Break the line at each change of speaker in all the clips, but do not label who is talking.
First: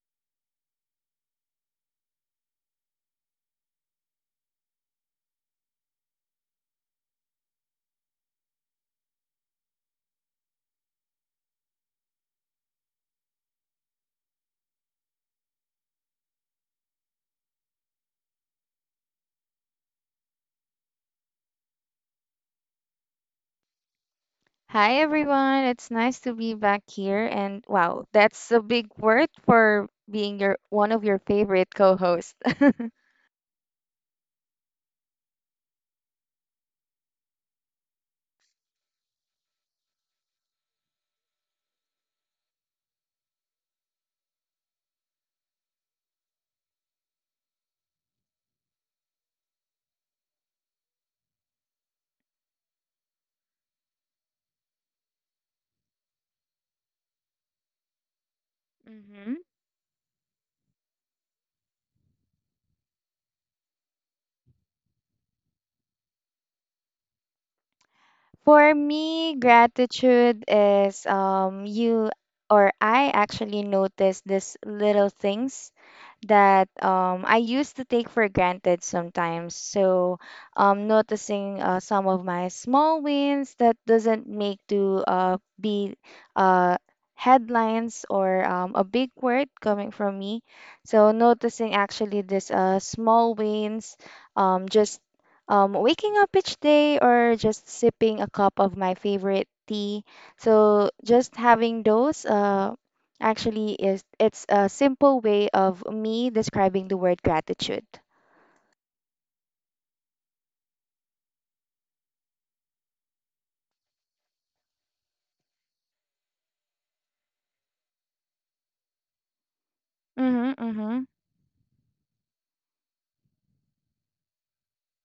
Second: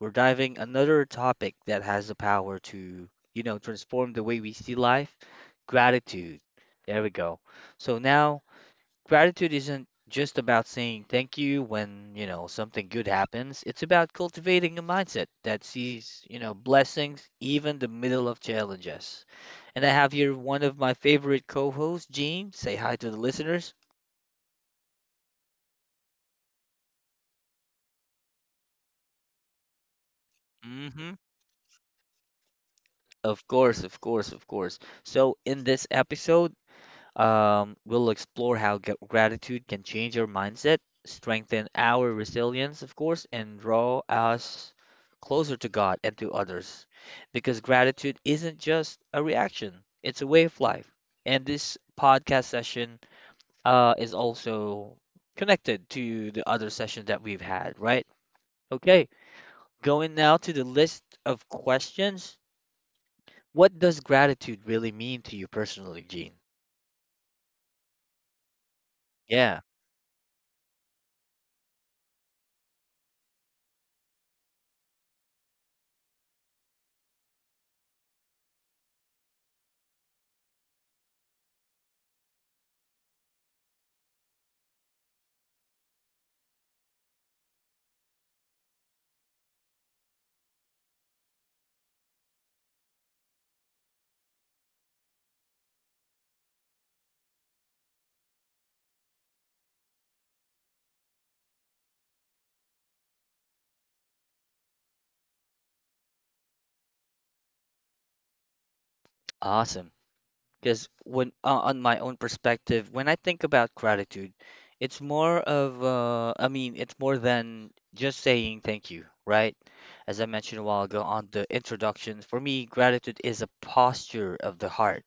we're diving another topic that has the power to, transform the way we see life, gratitude. There we go. So now gratitude isn't just about saying thank you when, something good happens. It's about cultivating a mindset that sees, blessings even the middle of challenges. And I have here one of my favorite co-hosts, Gene. Say hi to the listeners.
Hi everyone, it's nice to be back here and wow, that's a big word for being your one of
Mm-hmm.
your favorite co-hosts.
Of course, of course, of course. So, in this episode, we'll explore how gratitude can change our mindset, strengthen our resilience, of course, and draw us closer to God and to others. Because gratitude isn't just a reaction, it's a way of life. And this podcast session is also connected to the other session that we've had, right? Okay, going now to the list of questions, what does gratitude really mean to you personally, Gene?
For me,
Yeah,
gratitude is you or I actually notice these little things that I used to take for granted sometimes. So noticing some of my small wins that doesn't make to be uh headlines or a big word coming from me. So noticing actually this small wins just waking up each day or just sipping a cup of my favorite tea. So just having those actually is it's a simple way of me describing the word gratitude.
awesome. Because when on my own perspective, when I think about gratitude, it's more of I mean, it's more than just saying thank you, right? As I
Mhm,
mentioned a while ago
mhm,
on the introduction, for me, gratitude is a posture of the heart.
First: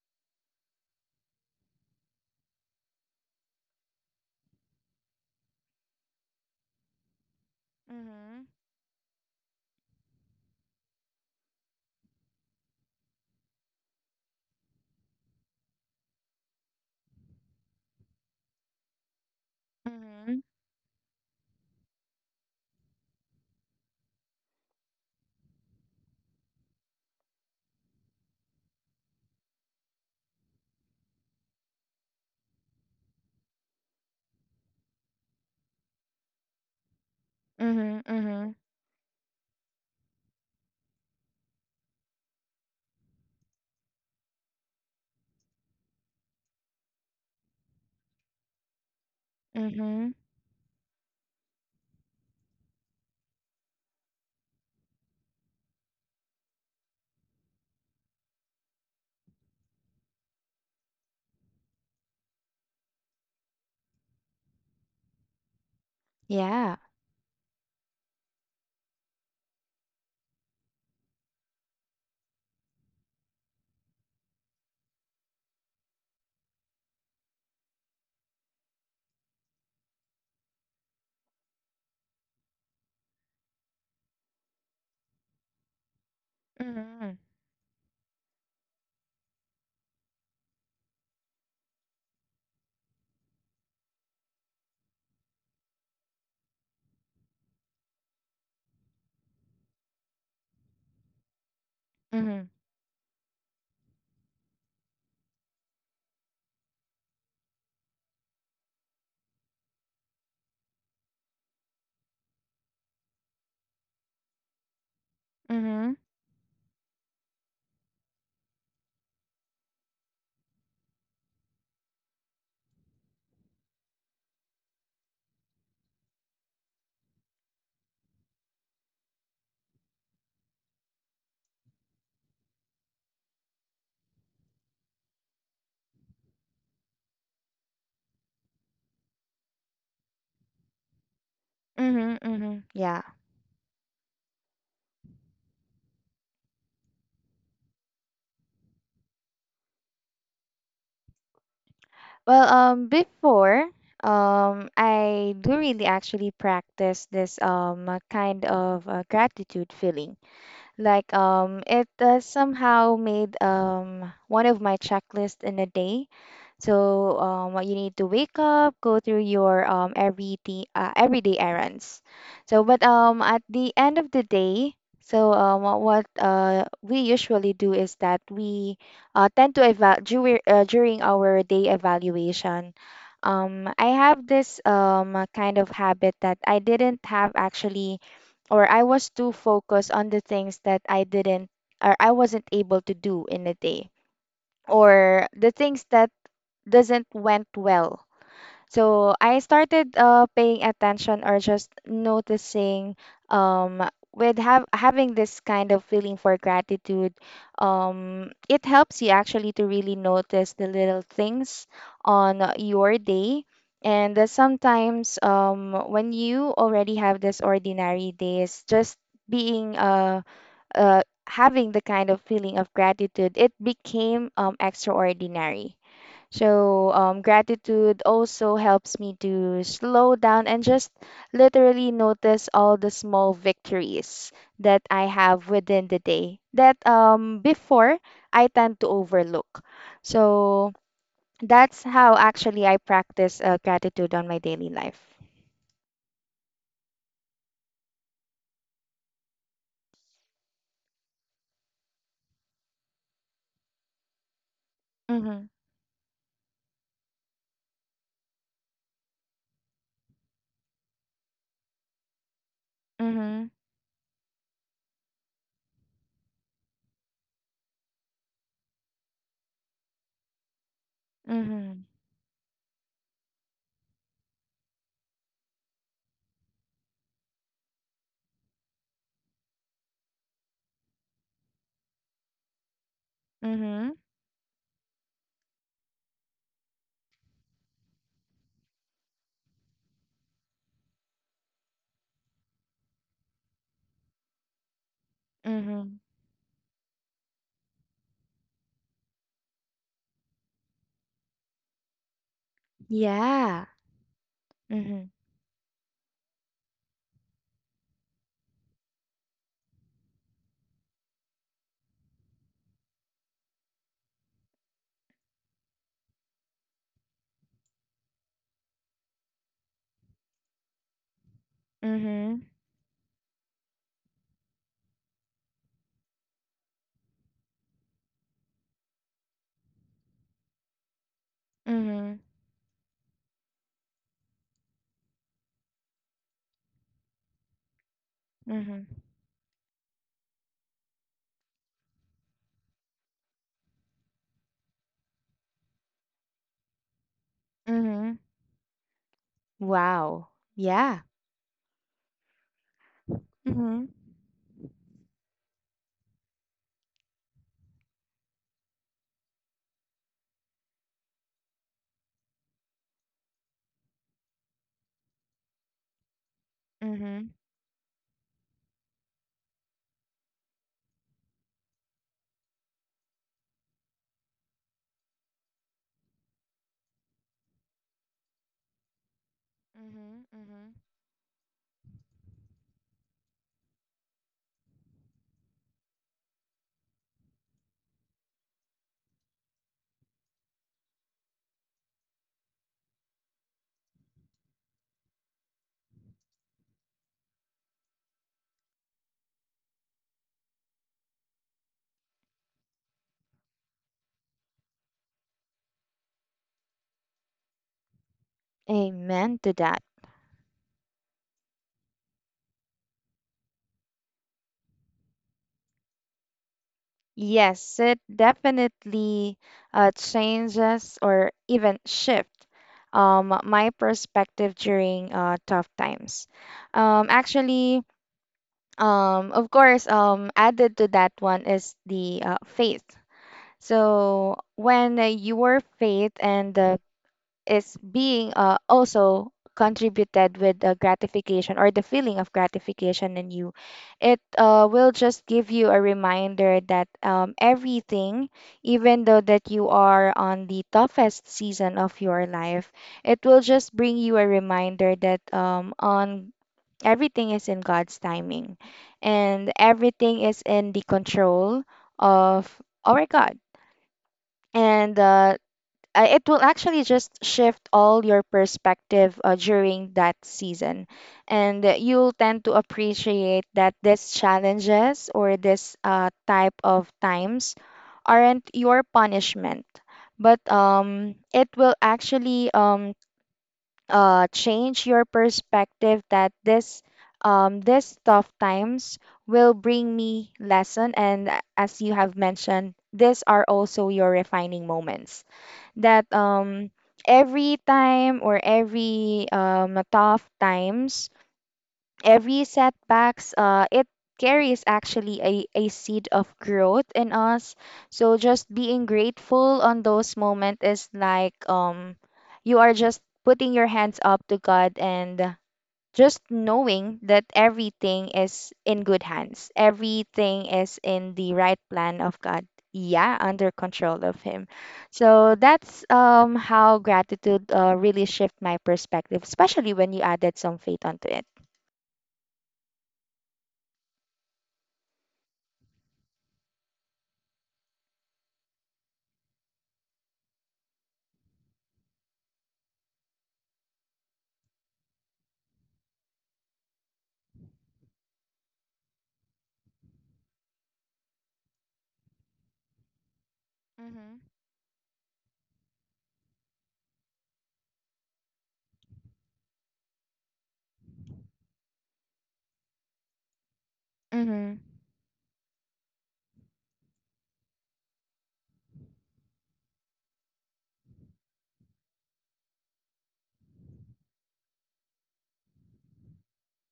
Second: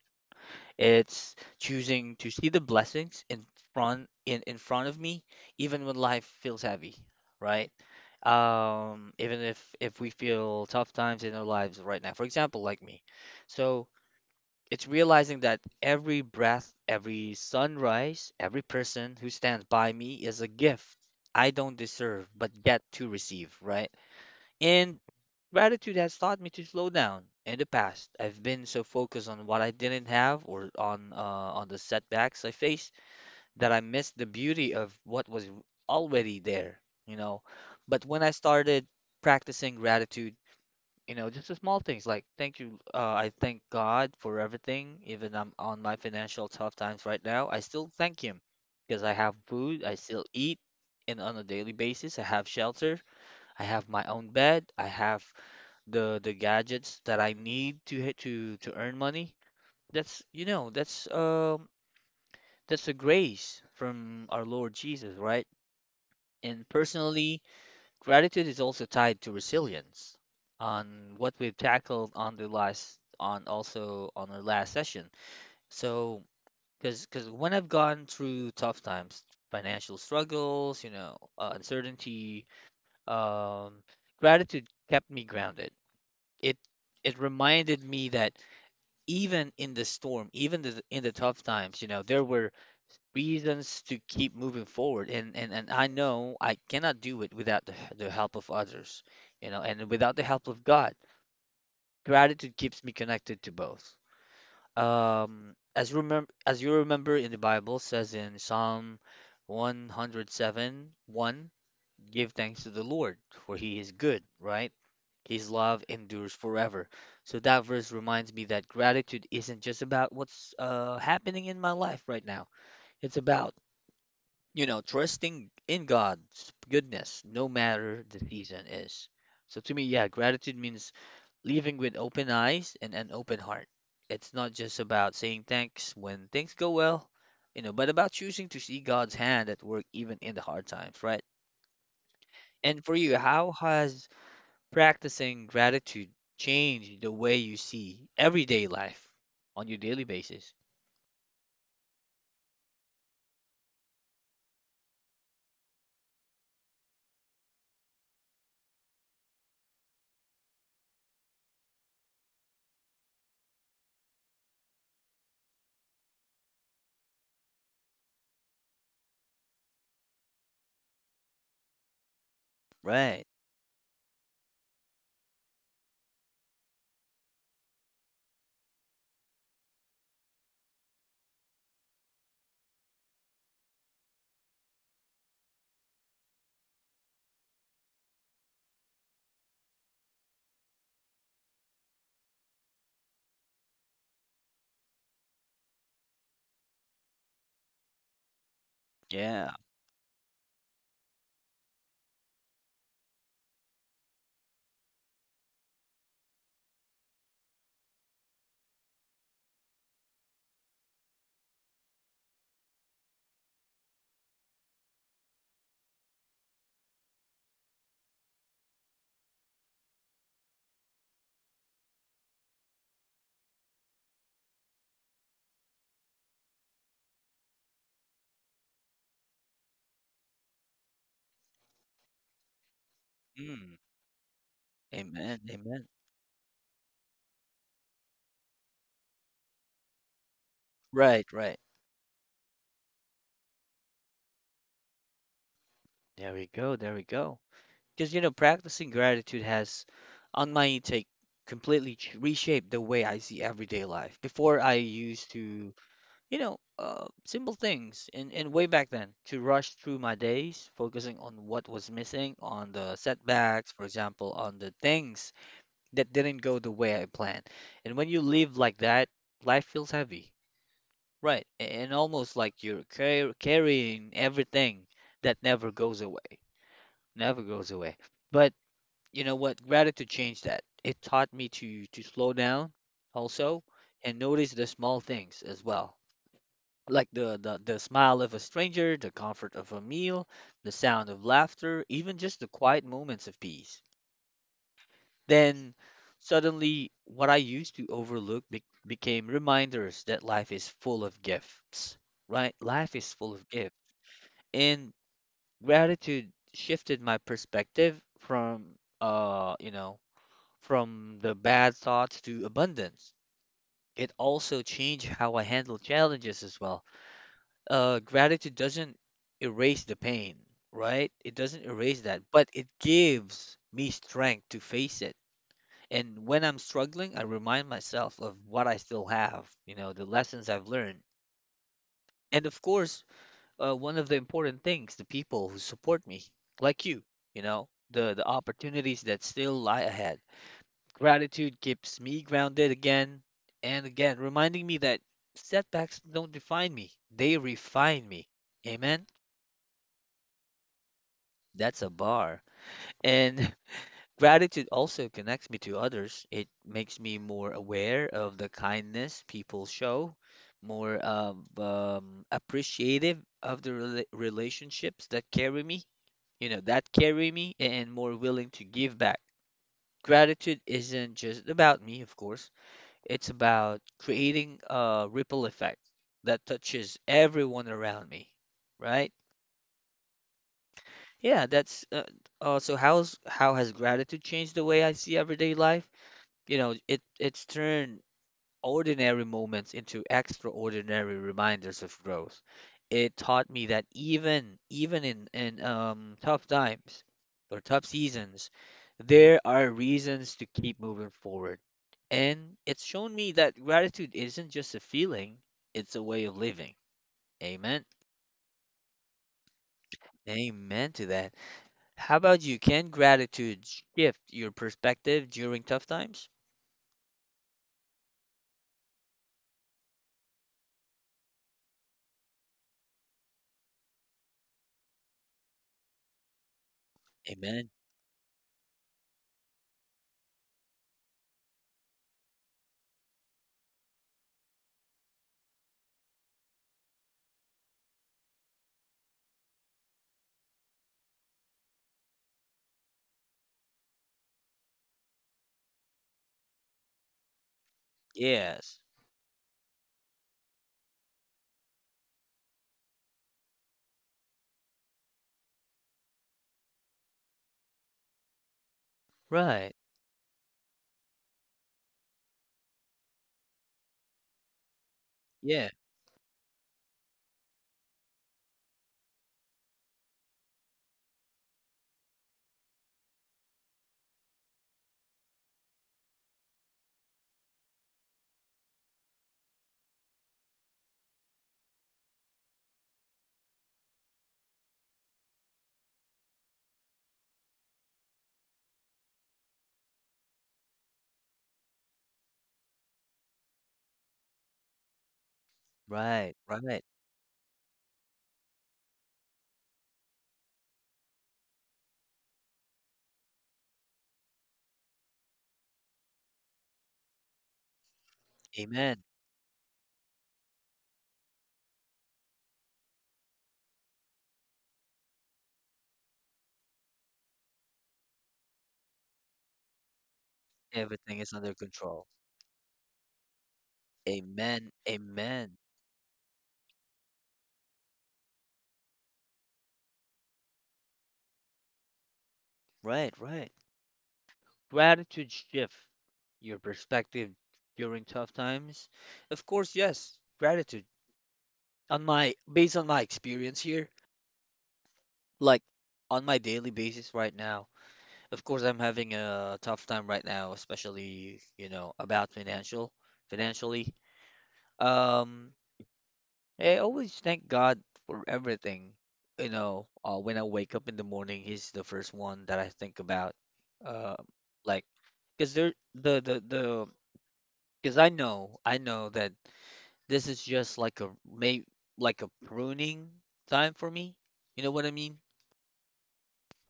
It's choosing to see the blessings in in front of me, even when life feels heavy, right?
mhm,
Even if we feel tough times in our lives right now. For example, like me. So it's realizing that every breath, every sunrise, every person who stands by me is a gift I don't deserve but get to receive, right? And gratitude has taught me to slow down. In the past, I've been so focused on what I didn't have or on the setbacks I faced that I missed the beauty of what was already there, you know.
mhm,
But when
mhm,
I
mhm,
started practicing gratitude, you know, just the small things like thank you, I thank God for everything, even I'm on my financial tough times right now, I still thank Him because I have food, I
mhm.
still eat. And on a daily basis, I have shelter, I have my own bed, I have the gadgets that I need to hit to earn money. That's you know, that's a grace from our Lord Jesus, right? And
Yeah.
personally, gratitude is also tied to resilience on what we've tackled on the last on also on our last session. So, because when I've gone through tough times, financial struggles, you know, uncertainty, um, gratitude kept me grounded. It
Mhm,
it reminded me that even in the storm, even in the tough times, you know, there were reasons to keep moving forward, and I know I cannot do it without the help of others, you know, and without the help of God.
mhm,
Gratitude keeps me connected to both. As remember as you remember, in the Bible, says in Psalm 107:1, give thanks to the Lord, for He is good, right? His love
mhm,
endures forever. So that verse reminds me that gratitude isn't just about what's happening in my life right now, it's about you know, trusting in God's goodness, no matter the season is. So to me, yeah, gratitude means living with open eyes and an open heart. It's not just about saying thanks when things go well, you know, but about choosing to see God's hand at work even in the hard times, right?
mhm, mhm.
And for
Yeah.
you, how has practicing gratitude changed the way you see everyday life on your daily basis?
Well, before, I do really actually practice this kind of gratitude feeling. Like it somehow made one of my checklists in a day. So what you need to wake up, go through your everyday errands. So but
Right.
at the end of the day, so what we usually do is that we tend to evaluate during during our day evaluation. I have this kind of habit that I didn't have actually or I was too focused on the things that I didn't or I wasn't able to do in a day or the things that doesn't went well, so I
Yeah.
started paying attention or just noticing um, with have having this kind of feeling for gratitude. It helps you actually to really notice the little things on your day. And sometimes when you already have this ordinary days, just being uh, having the kind of feeling of gratitude, it became extraordinary. So, gratitude also helps me to slow down and just literally notice all the small
Mm.
victories that I
Amen.
have within
Amen.
the day that before I tend to overlook. So,
Right, right.
that's how actually I practice gratitude on my daily life.
There we go. There we go. Because, you know, practicing gratitude has, on my intake, completely reshaped the way I see everyday life. Before, I used
Mm-hmm.
to, you know, simple things, and way back then, to rush through my days, focusing on what was missing, on the
Mm-hmm.
setbacks, for example, on the things that didn't go the way I planned. And when you live like that, life feels heavy, right?
Mm-hmm.
And almost like you're carrying everything that never goes away. But you know what? Gratitude changed that. It taught me to slow down also
Mm-hmm.
and notice the small things as well. Like the smile of a stranger, the comfort of a meal, the sound of laughter, even just the quiet moments of peace. Then
Mm-hmm.
suddenly what I used to overlook became reminders that life is full of gifts, right? Life is full of
Yeah.
gifts. And
Mm-hmm.
gratitude shifted my perspective from you know, from the bad thoughts to abundance. It also changed how I handle challenges as well. Gratitude doesn't erase the pain, right? It doesn't erase that,
Mm-hmm.
but it gives me strength to face it. And when I'm struggling, I remind myself of what I still have, you know, the lessons I've learned.
Mm-hmm.
And of course, one of the important things, the people who support me, like you know, the
Mm-hmm.
opportunities that still lie ahead. Gratitude keeps me grounded again and again, reminding me that setbacks don't define me, they refine
Mm-hmm.
me. Amen?
Wow. Yeah.
That's a bar. And
Mm-hmm.
gratitude also connects me to others. It makes me more aware of the kindness people show, more of, appreciative of the relationships that carry me, that
Mm-hmm.
carry me, and more willing to give back. Gratitude isn't just about me, of course. It's about creating a ripple effect that touches everyone around me, right?
Mm-hmm. Mm-hmm.
Yeah, that's so how's how has gratitude changed the way I see everyday life? You know, it's turned ordinary moments into extraordinary reminders of growth. It taught me that even in tough times or tough seasons, there are reasons to keep moving forward. And it's shown me that gratitude isn't just a feeling, it's a way of living. Amen.
Amen to that.
Amen to that. How about you? Can gratitude shift your perspective during tough times?
Yes, it definitely changes or even shift my perspective during tough times.
Amen.
Actually, of course, added to that one is the faith. So when your faith and is being also contributed with the gratification or the feeling of gratification in you, it will just give you a reminder that everything,
Yes.
even though that you are on the toughest season of your life, it will just bring you a reminder that on everything is in God's timing and
Right.
everything is in the control of our God. And
Yeah.
it will actually just shift all your perspective during that season. And you'll tend to appreciate that these challenges or this type of times aren't your punishment, but it will actually change your perspective that this this tough times will bring me lesson. And as you have mentioned, these are also your refining moments. That
Right. Right.
every time or every tough times, every setbacks, it carries actually a seed of growth in us. So just being
Amen.
grateful on those moments is like you are just putting your hands up to God and just knowing that everything is in good hands, everything is in
Everything
the
is
right
under
plan
control.
of God. Yeah, under control of Him.
Amen.
So
Amen.
that's how gratitude really shift my perspective, especially when you added some faith onto it.
Right, right. Gratitude shift your perspective during tough times. Of course, yes. Gratitude. On my based on my experience here, like on my daily basis right now. Of course, I'm having a tough time right now, especially, you know, about financial, financially.
Mhm.
Um, I always thank God for everything. You know, when I wake up in the morning, he's the first one that I think about. Uh,
Mhm.
like, because there the because I know that this is just like a may like a pruning time for me. You know what I mean?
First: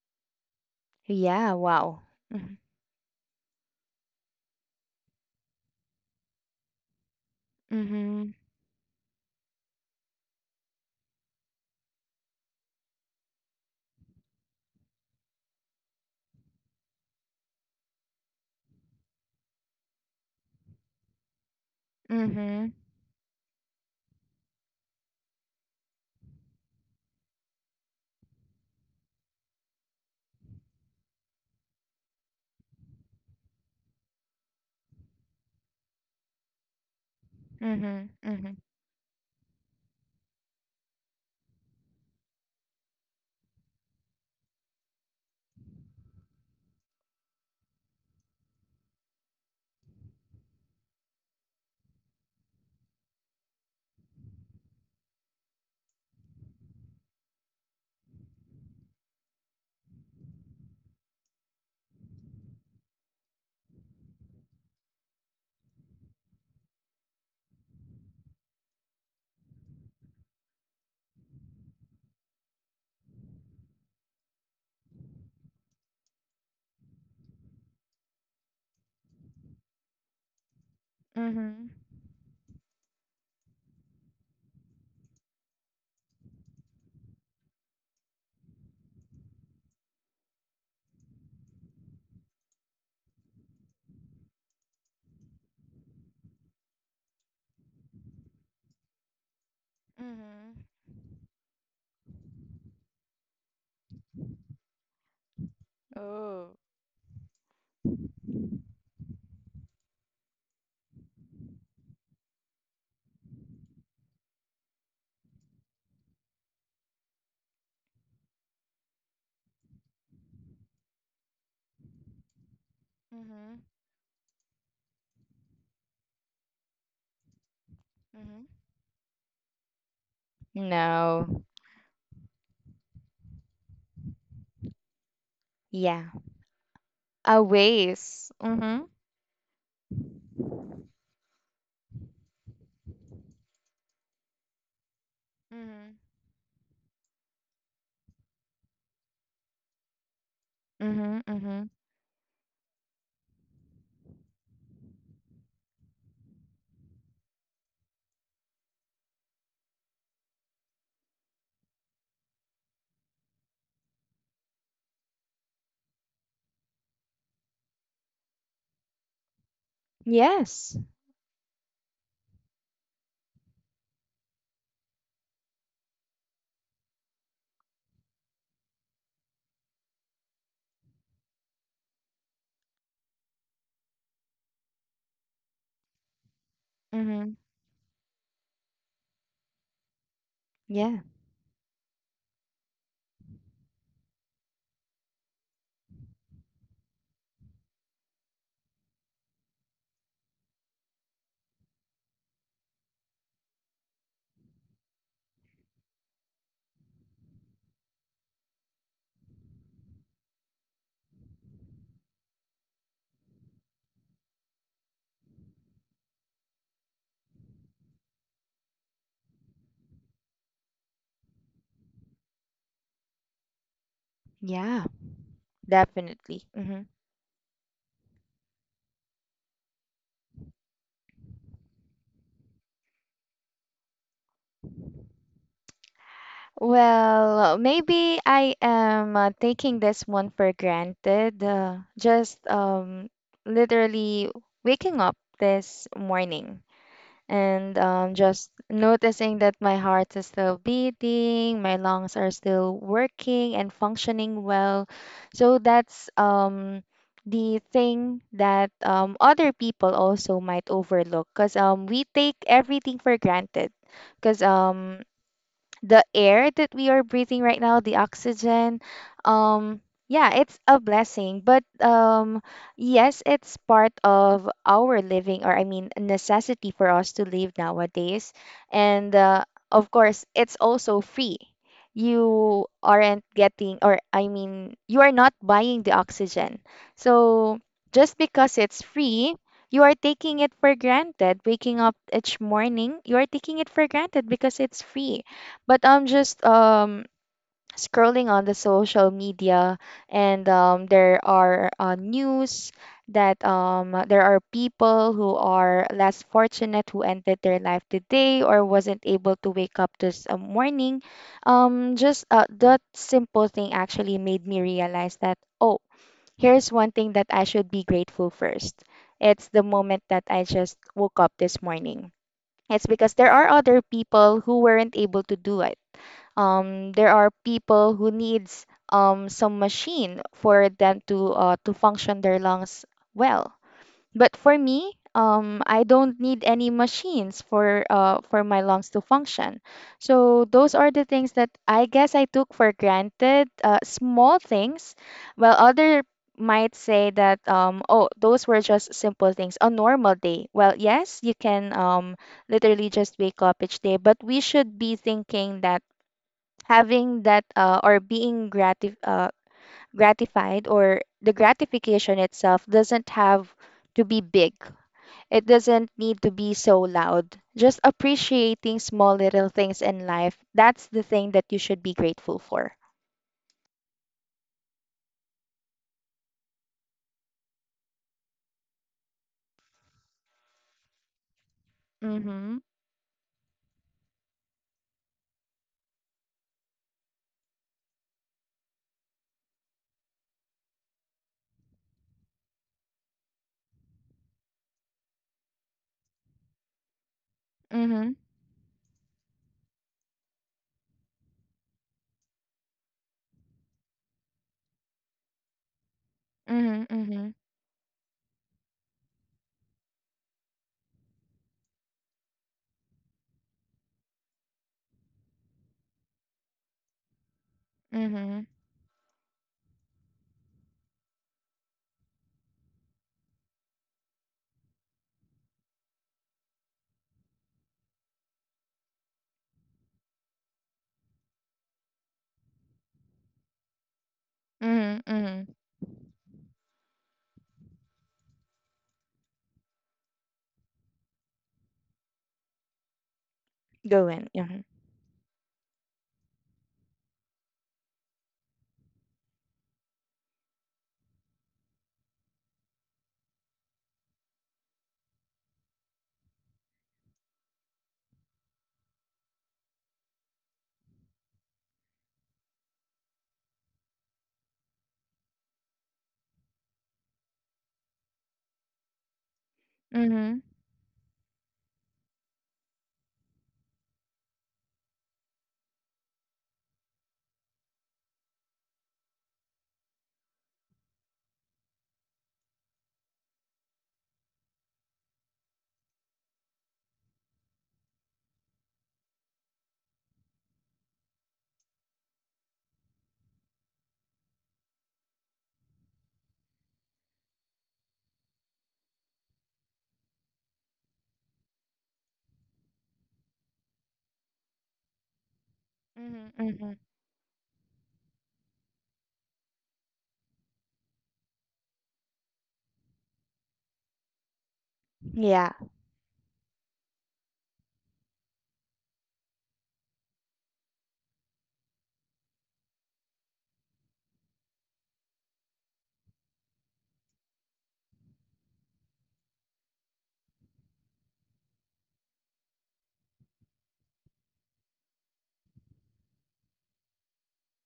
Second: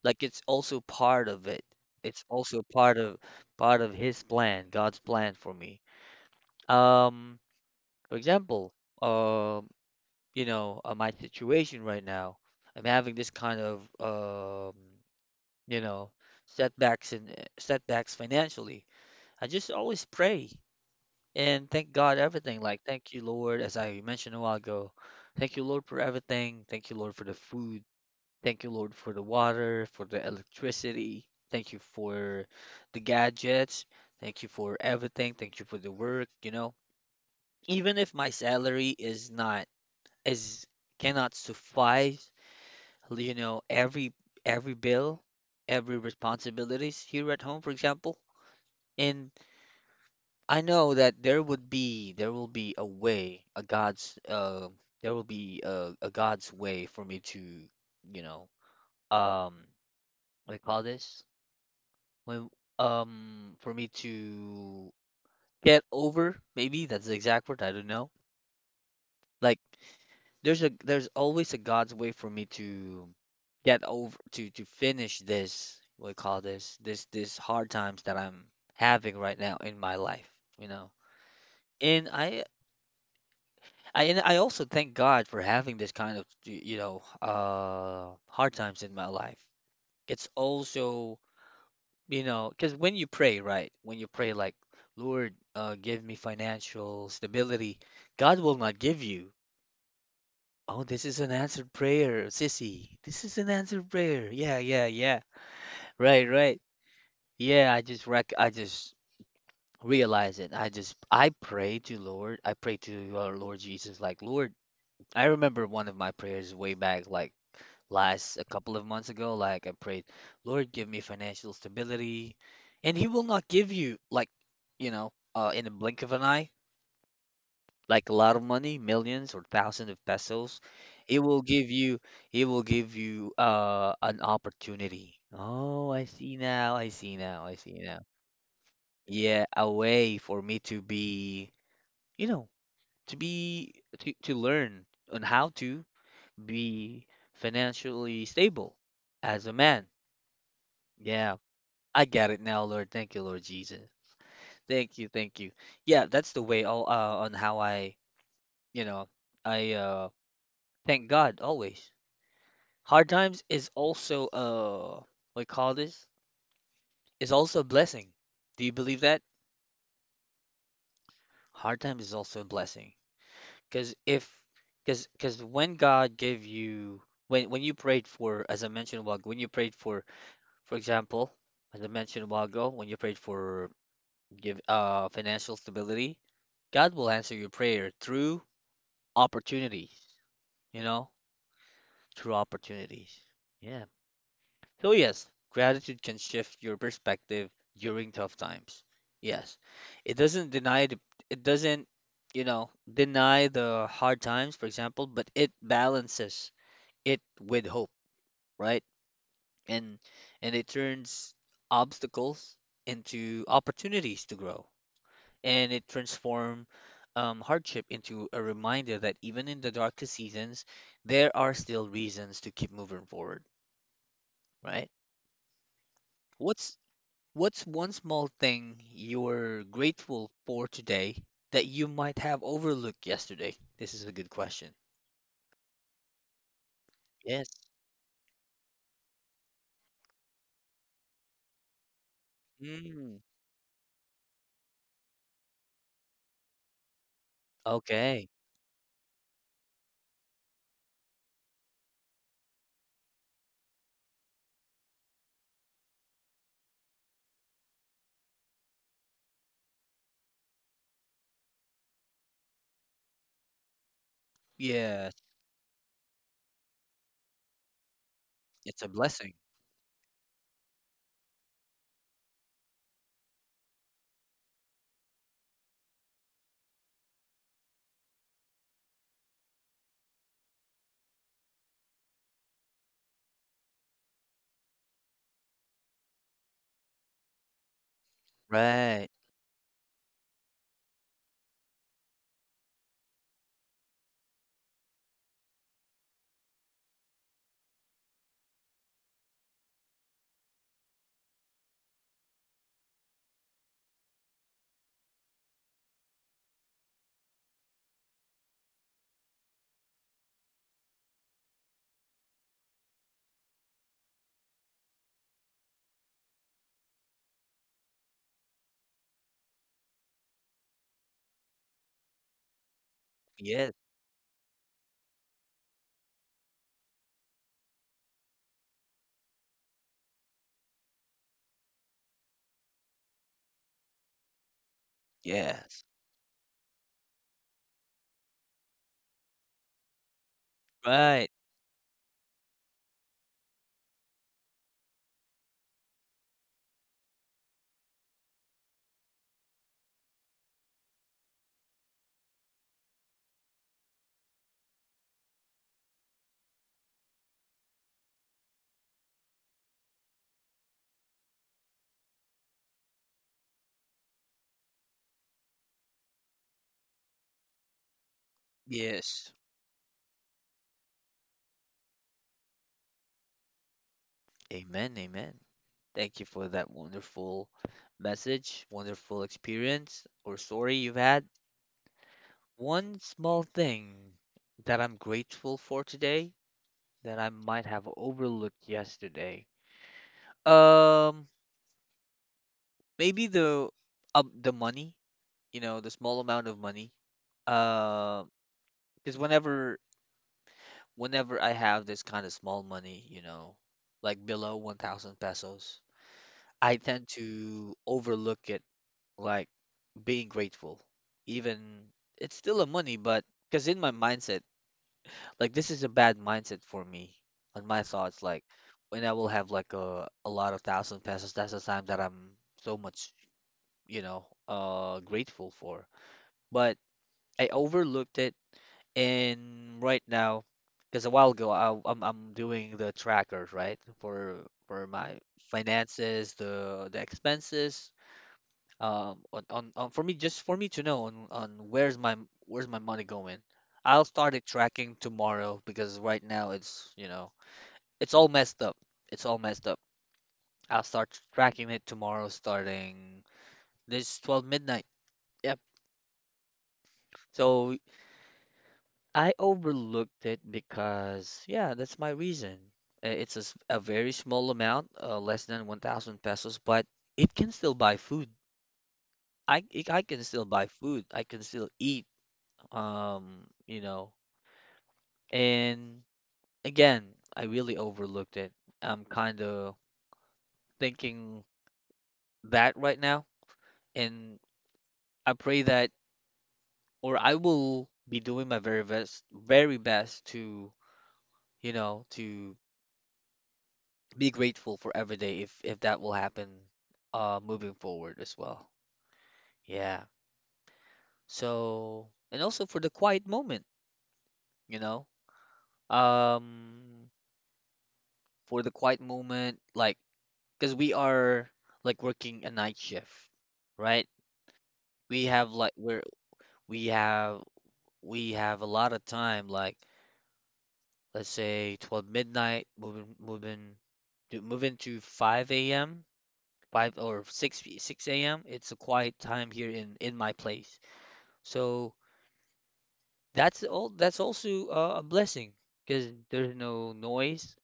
Like it's also part of
Yeah,
it.
wow.
It's
Mhm.
also part of his plan, God's plan for me. Um, for
Mhm.
example, um, you know, my situation right now. I'm having this kind of you know, setbacks and setbacks financially. I just always pray and thank God everything.
Mhm.
Like thank you, Lord, as I mentioned a while ago. Thank you, Lord, for everything. Thank you, Lord, for the food. Thank you, Lord, for the water, for the electricity. Thank you for the gadgets. Thank you for everything. Thank you for the work, you know. Even
Mhm.
if my
Mhm.
salary is not is cannot suffice you know, every bill, every responsibilities here at home, for example. And I know that there will be a way, a God's there will be a God's way for me to, you know, um, what do you call this? When for me to get over, maybe that's the exact word, I don't know. Like there's always a God's way for me to get over to finish this what do you call this this hard times that I'm having right now in my life, you know.
Mhm.
And I also thank God for having this kind of you know hard times in my life. It's also you know because when you pray right when you pray like Lord give me financial stability, God will not give you.
Mhm.
Oh, this is an answered prayer, sissy. This is an answered prayer. Yeah, yeah, yeah. Right,
Oh.
right. Yeah, I just realize it. I pray to Lord. I pray to our Lord Jesus like, Lord, I remember one of my prayers way back like last a couple of months ago like I prayed, Lord, give me financial stability. And he will not
Mhm.
give you like, you know, in a blink of an eye. Like a lot of
Mhm.
money, millions or thousands of pesos, it will
No.
give you it will give you an opportunity. Oh, I
Yeah.
see now, I see
A
now, I see now.
ways. Mm-hmm.
Yeah, a way for me to be, you know, to be to learn on how to
Mm-hmm.
be financially stable as a man.
Mm-hmm.
Yeah,
Mm-hmm.
I get it now, Lord. Thank you, Lord Jesus. Thank you, thank you. Yeah, that's the way all on how I, you know, I uh thank God always. Hard times is also what you call this? Is also a blessing. Do you believe that?
Yes.
Hard times is also a blessing. Because if because because when God gave you when you prayed for, as I mentioned a while ago, when you prayed for example, as I mentioned a while ago, when you prayed for give financial stability, God will
Mm-hmm.
answer your prayer through opportunities, you
Yeah.
know, through opportunities. Yeah. So, yes, gratitude can shift your perspective during tough times. Yes, it doesn't deny the, it doesn't, you know, deny the hard times, for example, but it balances it with hope, right? And and it turns obstacles into opportunities to grow, and it transform hardship into a reminder that even in the darkest seasons, there are still reasons to keep moving forward,
Yeah.
right?
Definitely.
What's
Mm-hmm.
What's one small thing you're grateful for today that you might have overlooked yesterday? This is a good question. Yes.
Well, maybe I am taking this one for granted. Just
Mm.
literally waking up this morning, and
Okay.
just noticing that my heart is still beating, my lungs are still working and functioning well. So that's the thing that other people also might overlook, because we take everything for granted. Because
Yes.
the air that we are breathing right now, the oxygen.
It's a blessing.
Um, yeah, it's a blessing. But yes, it's part of our living, or I mean, a necessity for us to live nowadays. And of course, it's also free. You aren't getting, or I mean, you are not buying the oxygen. So just because it's
Right.
free, you are taking it for granted. Waking up each morning, you are taking it for granted because it's free, but I'm just scrolling on the social media, and there are news that there are people who are less fortunate who ended their life today or wasn't able to wake up this morning. Just that simple thing actually made me realize that oh, here's one thing that I should be grateful first. It's the moment that I just woke up this morning. It's because there are
Yes.
other people who weren't able to do it. There are people who needs some machine for them to function their lungs well. But for me,
Yes.
I don't need any machines for my lungs to function. So those are the
Right.
things that I guess I took for granted, small things. Well, other might say that oh, those were just simple things, a normal day. Well, yes, you can literally just wake up each day, but we should be thinking that having that or being gratified or the gratification itself doesn't have to be big. It doesn't need to be so loud. Just appreciating small
Yes.
little things in life. That's the thing that you should be grateful for.
Amen, amen. Thank you for that wonderful message, wonderful experience or story you've had.
Mm-hmm.
One small thing that I'm grateful for today that I might have overlooked yesterday. Um, Maybe the money, you know, the small amount of money.
Mm-hmm.
Uh, because whenever I have this kind of small money, you know, like below 1,000 pesos, I
Mm-hmm.
tend
Mm-hmm.
to overlook it, like being grateful. Even it's still a money, but because in my mindset, like this is a bad mindset for me. On my thoughts,
Mm-hmm.
like when I will have like a lot of thousand pesos, that's the time that I'm so much, you know, grateful for. But I overlooked it, and right now, because a while ago, I'm doing the trackers, right, for
Mm-hmm.
my
Mm-hmm.
finances, the expenses, on, for me, just for me to know on where's my money going.
Go
I'll
in.
start it
Mm-hmm.
tracking tomorrow because right now it's, you know, it's all messed up. It's all messed up. I'll start tracking it tomorrow starting this 12 midnight. Yep. So I overlooked it because, yeah, that's my reason. It's a, a very small amount, less than 1,000 pesos, but it can still buy food. I can
Mm-hmm.
still buy food. I can still eat, you know. And again, I really overlooked it. I'm kind of thinking that right now, and I pray that, or I will be doing my very best to, you know, to be grateful for every day if that will happen moving forward as well. Yeah. So and also for the quiet moment, you know,
Mm-hmm. Mm-hmm.
um for the quiet moment, like because we are like working a night shift, right? we
Yeah.
have like we're we have we have a lot of time, like let's say 12 midnight moving to 5 a.m., 5 or 6 p- 6 a.m. It's a quiet time here in my place. So that's also a blessing because there's no noise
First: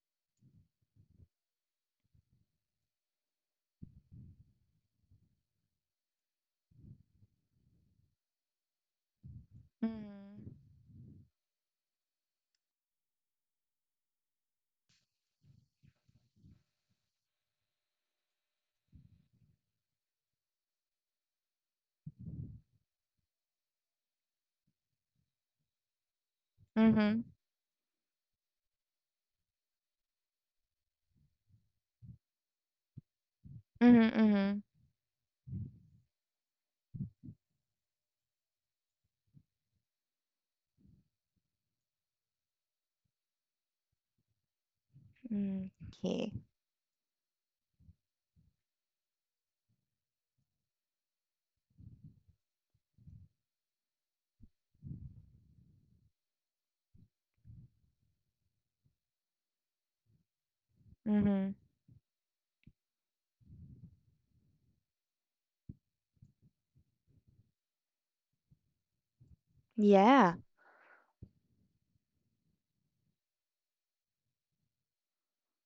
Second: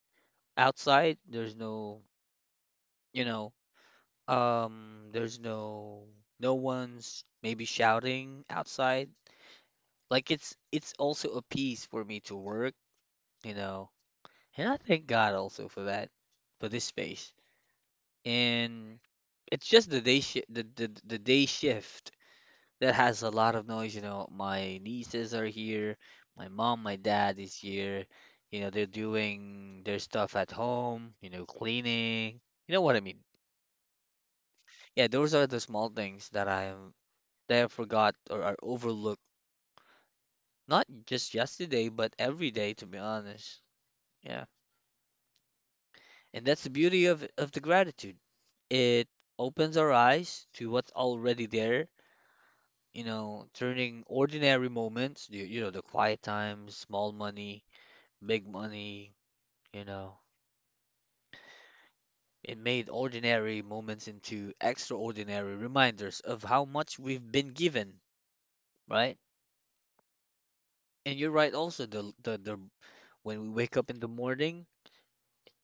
outside, there's no, you know, um, there's no, no one's maybe shouting outside. Like
Mm-hmm.
it's also a piece for me to work, you know. And I thank God also for that, for this space. And it's just the day shift that has a lot of noise. You know, my nieces are here, my mom, my
Mm-hmm.
dad is here. You know, they're doing their stuff at home, you know, cleaning. You know what I mean?
Mm-hmm.
Yeah, those are the small things that I, that I forgot or are overlooked. Not just yesterday, but every day, to be honest. Yeah.
Mm-hmm. Okay.
And that's the beauty of the gratitude. It opens our eyes to what's already there, you know, turning ordinary moments, you know, the quiet times, small money, big money, you know.
Mm-hmm.
It made ordinary moments into extraordinary reminders of how much we've been given, right?
Yeah.
And you're right also, the when we wake up in the morning,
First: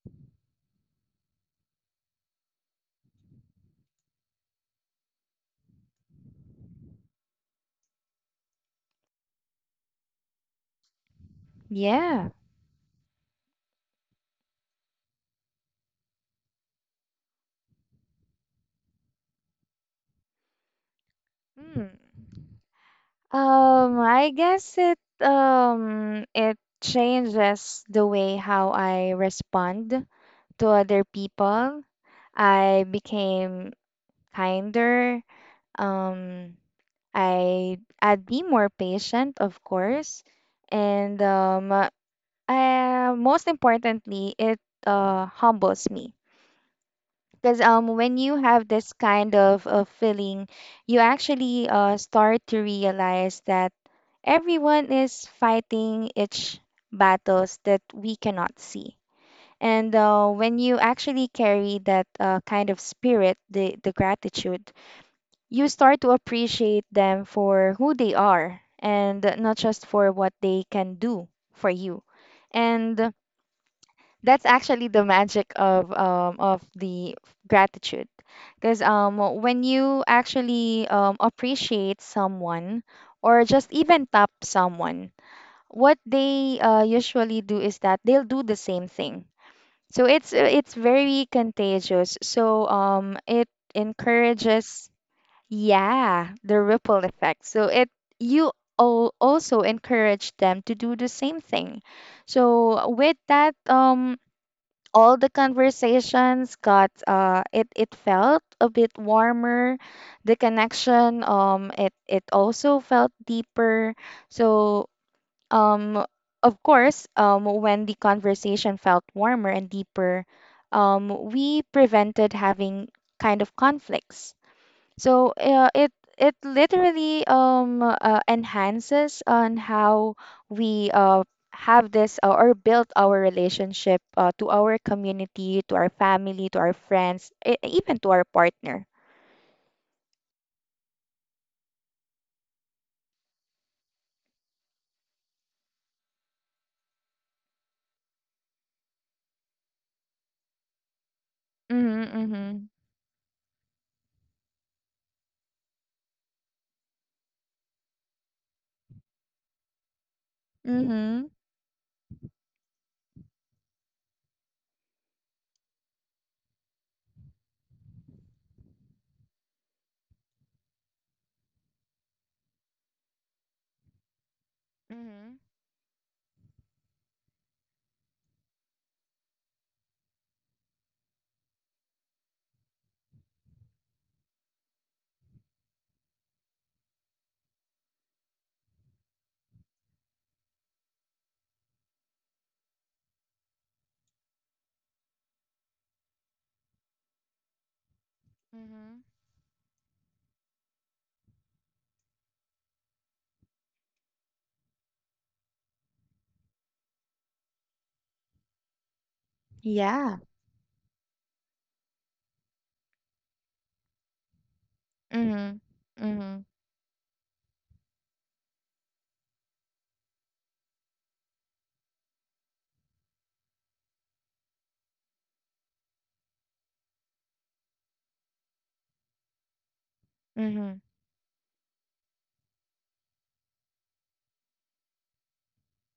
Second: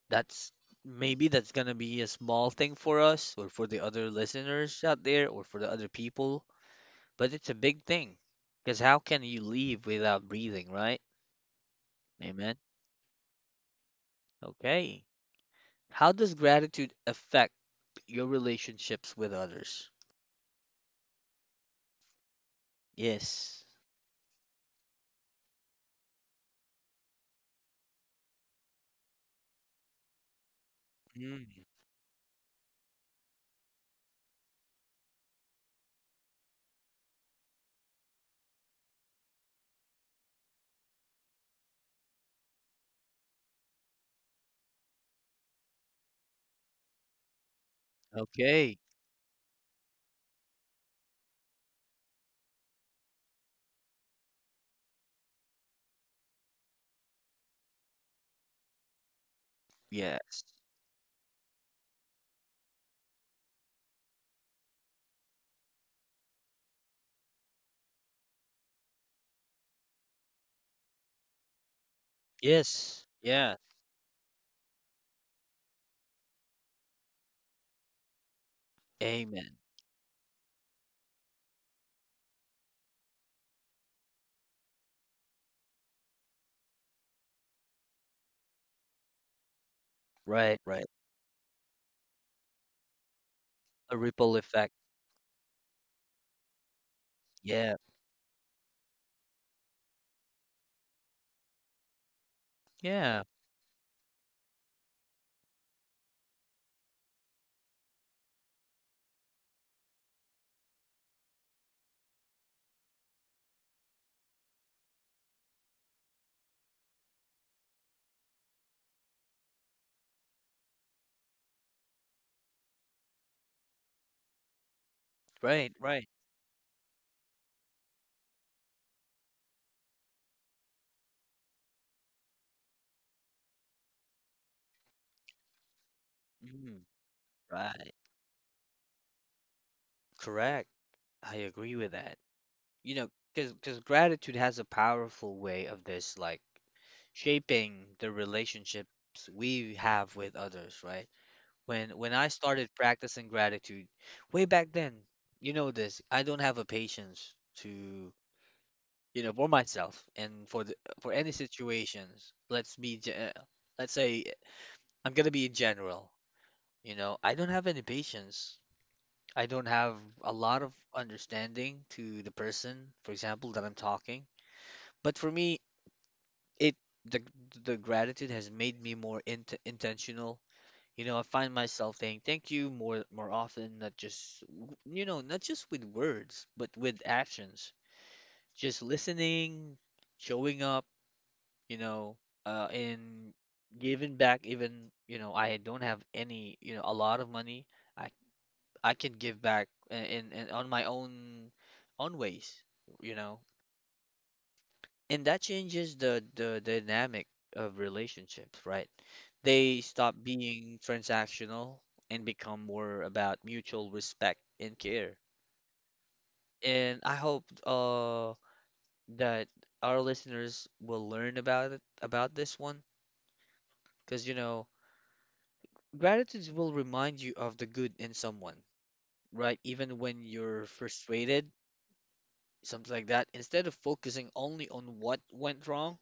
that's, maybe that's gonna be a small thing for us or for the other listeners out there or for the other people, but it's a big thing. Because how can you leave without breathing, right?
Yeah.
Amen. Okay. How does gratitude affect your relationships with others?
Hmm.
Yes.
I guess it it changes the way how I respond to other
Mm.
people. I became kinder. Um, I'd be more patient, of course, and I, most importantly, it humbles me. Because when you have
Okay.
this kind of feeling, you actually start to realize that everyone is fighting each battles that we cannot see. And
Yes.
when you actually carry that kind of spirit, the gratitude, you start to appreciate them for who they are and not just for what they can do for you.
Yes.
And
Yeah.
that's actually the magic of the gratitude, because
Amen.
when you actually appreciate someone or just even tap someone, what they usually do is that they'll do the same thing. So
Right,
it's
right.
very contagious. So it
A ripple effect.
encourages, yeah, the ripple effect. So
Yeah.
it, you al- also encourage them to do the same thing. So with
Yeah.
that all the conversations got it it felt a bit warmer, the connection it it also felt deeper. So um of course when the conversation felt warmer and deeper, we prevented having kind of conflicts. So
Right,
it
right.
it literally enhances on how we have this or build our relationship to our community, to our family, to our
Mm,
friends,
right.
even to our partner.
Correct. I agree with that. You know, because gratitude has a powerful way of this, like shaping the relationships we have with others, right? When
Mm-hmm,
I
mm-hmm.
started practicing gratitude way back then, you know this, I don't have a patience to, you know, for myself and for the, for any
Mm-hmm.
situations. Let's say I'm gonna be general. You know, I don't have any patience. I don't have a lot of understanding to the person, for example, that I'm talking. But for
Mm-hmm.
me, it the the gratitude has made me more intentional. You know, I find myself saying thank you more often, not just you know, not just with words, but with actions. Just listening, showing up, you know, in giving back, even, you know, I don't have any, you know, a lot of money, I I
Mm-hmm.
can give back in on my own own ways, you know. And that changes the dynamic of relationships, right? They stop
Yeah.
being transactional and become more about mutual respect and care.
Mm-hmm. Mm-hmm.
And I hope that our listeners will learn about it, about this one, because you know, gratitude will remind you of the good in someone, right? Even when you're
Mm-hmm.
frustrated, something like that. Instead of focusing only on what went wrong,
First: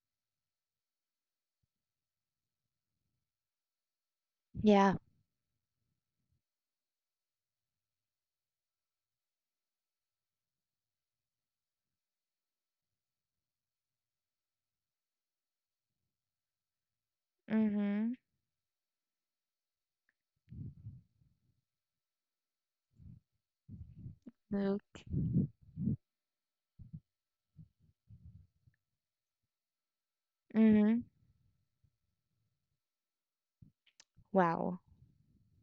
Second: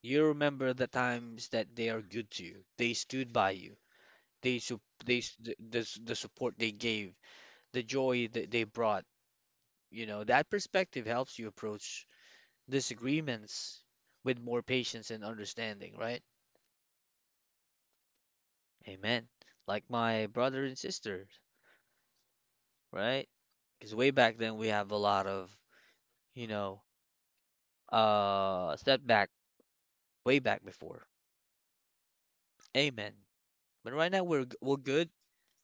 you remember the times that they are good to you. They stood by you.
Yeah.
The support they gave, the joy that they brought. You know, that perspective helps you approach disagreements with more patience and understanding, right?
Mm-hmm.
Amen. Like my brother and sister, right? Because way back then we
Mm.
have a lot of, you know, setback way back
Mm-hmm.
before. Amen. But right now we're
Wow.
good.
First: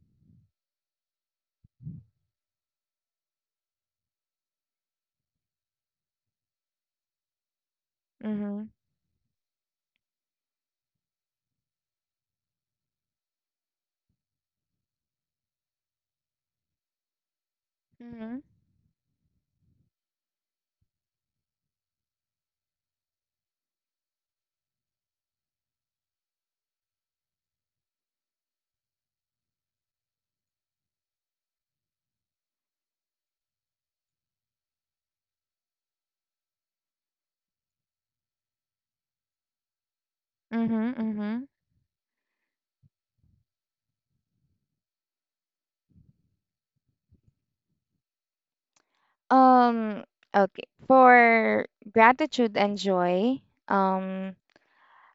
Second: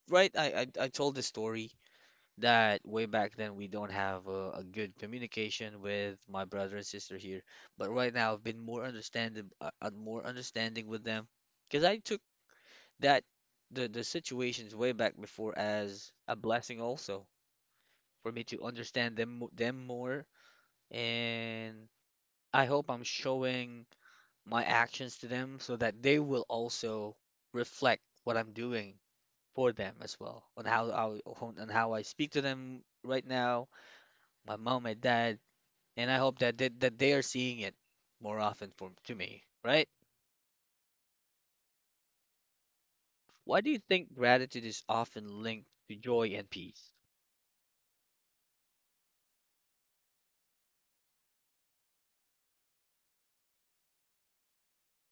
Right? I told the story that way back then we don't have a good communication with my brother and sister here. But right now I've been
Mm-hmm.
more understanding, more understanding with them because I took that, the situations way back before as a blessing also for
Mm-hmm.
me to understand them more. And I hope I'm showing my actions to them so that they will also reflect what I'm doing for them as well, on how I speak to them right now, my mom, my dad, and I hope that they are seeing it more often from to me, right?
Mm-hmm. Mm-hmm.
Why do you think gratitude is often linked to joy and peace?
Um, okay. For gratitude and joy, um,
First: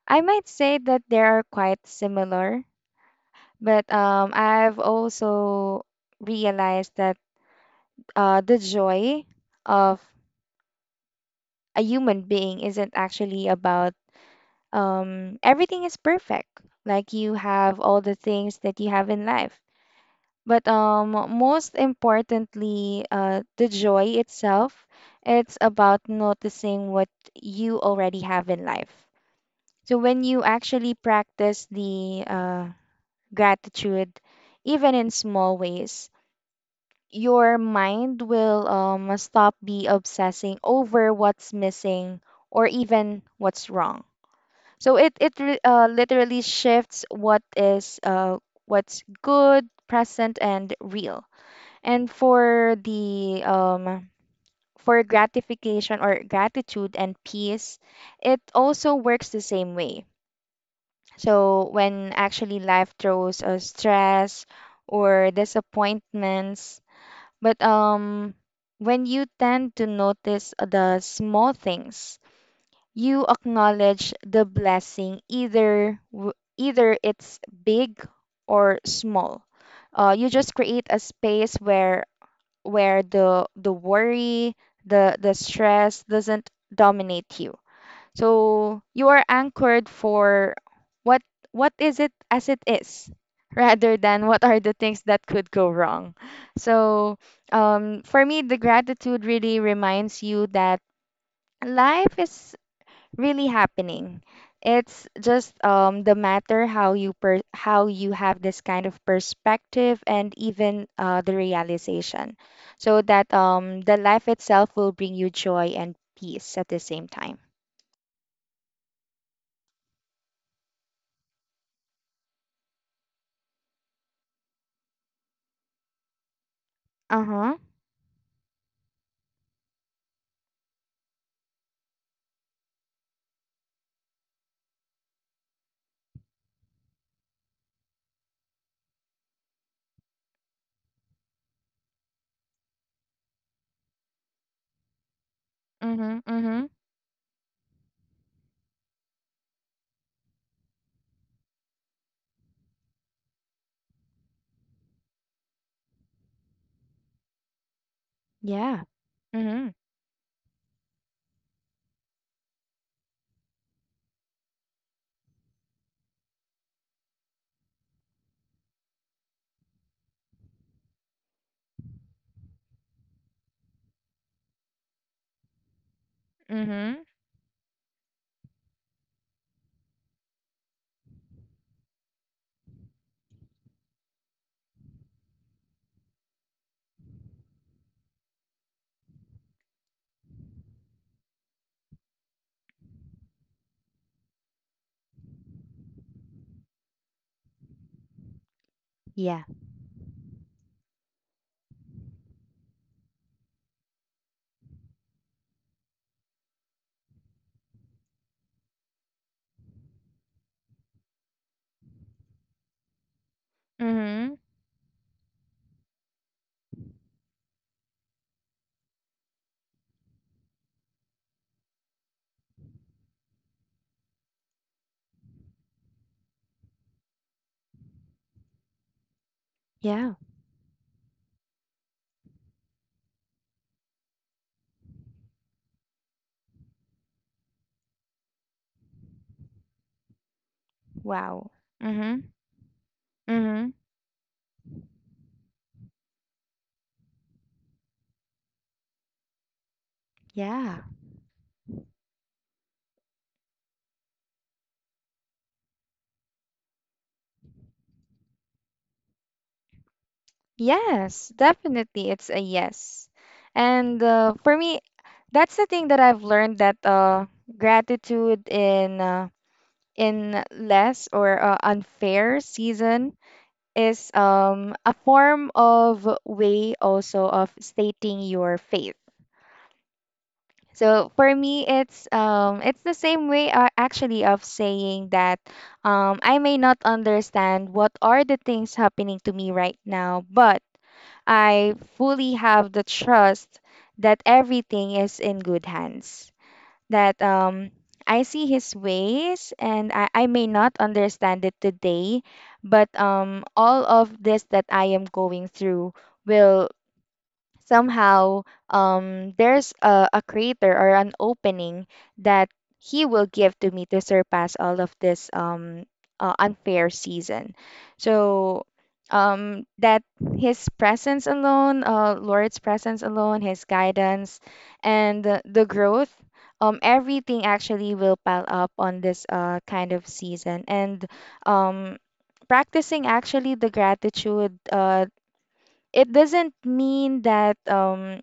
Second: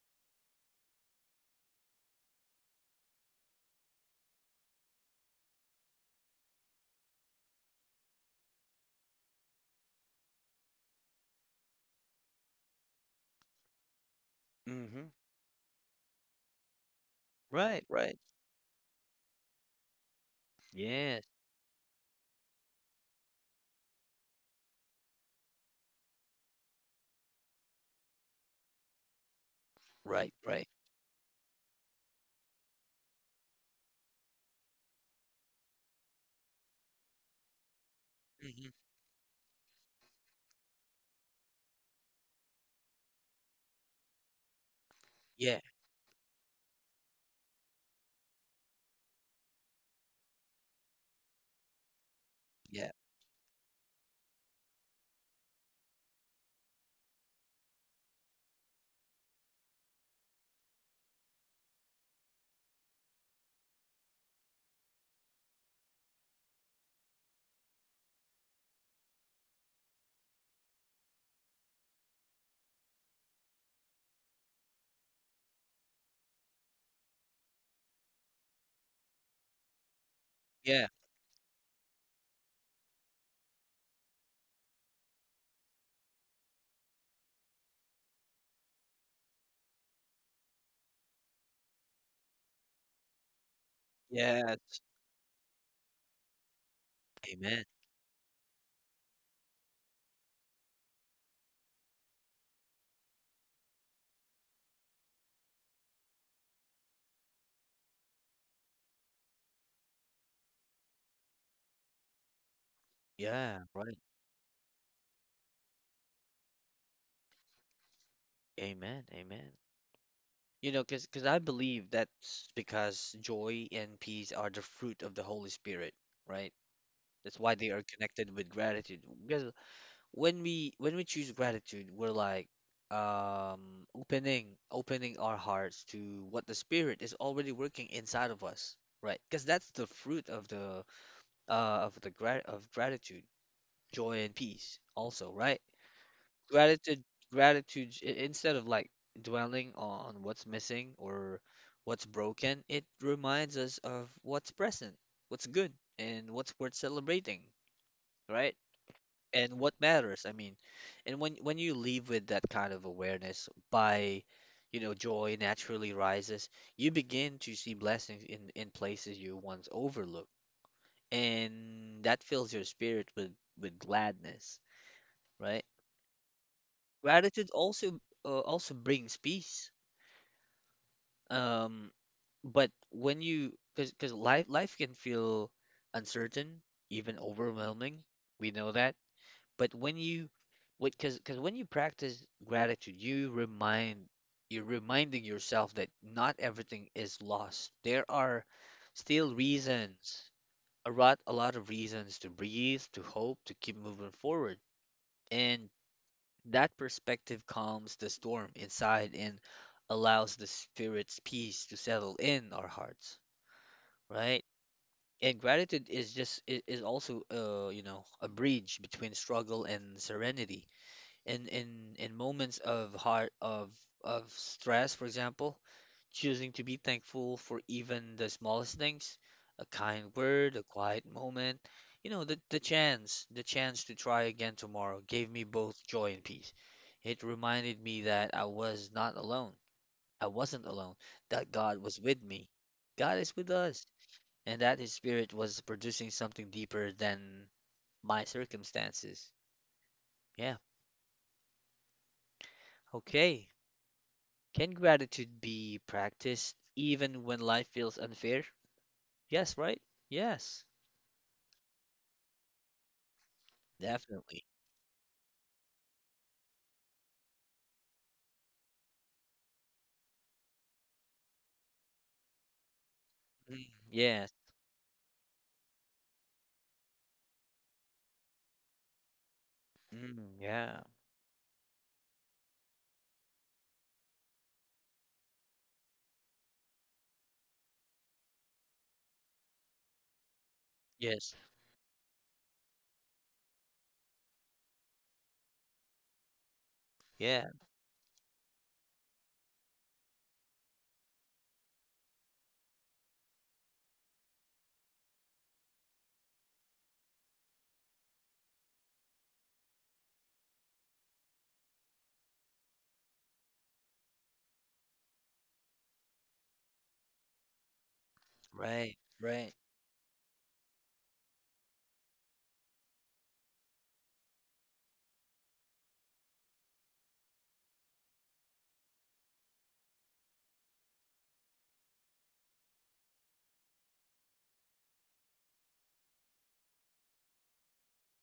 I might say that they are quite similar, but I've also realized that the joy of a human being isn't actually about
Mm-hmm.
everything is perfect. Like you have
Right,
all the
right.
things that you have in life. But
Yes,
most importantly, the joy itself, it's about noticing what you already have in life. So when
right,
you
right.
actually practice the gratitude, even in small ways, your mind will
Mm-hmm.
stop be obsessing over what's missing or even what's wrong. So it
Yeah,
literally shifts what is what's good, present, and real. And for
yeah,
the for gratification or gratitude and peace, it also works the same way. So when actually life throws us stress or disappointments, but when you tend to notice the small things, you acknowledge the blessing, either either it's big or small. You just create
yeah,
a space where the worry, the stress doesn't dominate you. So you are anchored for what what is it as it is rather than what are the
yes.
things that could go wrong. So
Amen.
for me, the gratitude really reminds you that life is really happening. It's just the matter how you how you have this kind of perspective and even the realization, so that
Yeah, right.
the life itself will bring you joy and peace at the same time.
Amen, amen. You know, because I believe that's because joy and peace are the fruit of the Holy Spirit, right?
Uh
That's why
huh.
they are connected with gratitude. Because when we choose gratitude, we're like opening our hearts to what the Spirit is already working inside of us, right? Because that's the fruit of the gratitude, joy and peace also, right?
Mhm. Mhm.
gratitude gratitude, instead of like dwelling on what's missing or what's broken, it reminds us of what's present, what's good, and what's worth celebrating, right?
Yeah.
And what
Mhm.
matters, I mean. And when you leave with that kind of awareness by, you know, joy naturally rises. You begin to see blessings in places you once overlooked, and that fills your spirit with gladness, right?
Mhm.
Gratitude also also brings peace. Um, but when you, because life can feel uncertain, even overwhelming. We know that. But when you what, because when you practice gratitude, you remind, you're reminding yourself that not everything is lost. There are still
Yeah.
reasons, a lot of reasons to breathe, to hope, to keep moving forward. And that perspective calms the storm inside and allows the spirit's peace to settle in our hearts,
Mhm.
right? And gratitude is just is also, you know, a bridge between struggle and serenity in in moments of heart of stress, for example, choosing to be thankful for even the smallest things, a kind
Yeah.
word, a quiet moment, you know, the chance, the chance to try again tomorrow, gave me both joy and peace. It reminded me that I was not alone. I wasn't alone,
Wow.
that God was with
Mhm.
me. God is with
Mhm.
us, and that His Spirit was producing something deeper than my circumstances. Yeah.
Yeah.
Okay. Can gratitude be practiced even when life feels unfair? Yes, right? Yes,
Yes, definitely. It's a yes. And
definitely.
For me, that's the thing that I've learned that gratitude in less or unfair season is
Yes.
a form of way also of stating your faith.
Yeah.
So for me, it's the same way actually of saying that I may not understand what are the things happening to me right now, but
Yes.
I fully have the trust that everything is in good hands. That
Yeah.
I see His ways, and I may not understand it today, but all of this that I am going through will somehow there's a crater or an opening that he will give to me to surpass all of this unfair season. So
Right. Right.
um, that his presence alone, Lord's presence alone, his guidance, and the growth. Everything actually will pile up on this kind of season. And um, practicing actually the gratitude it doesn't mean that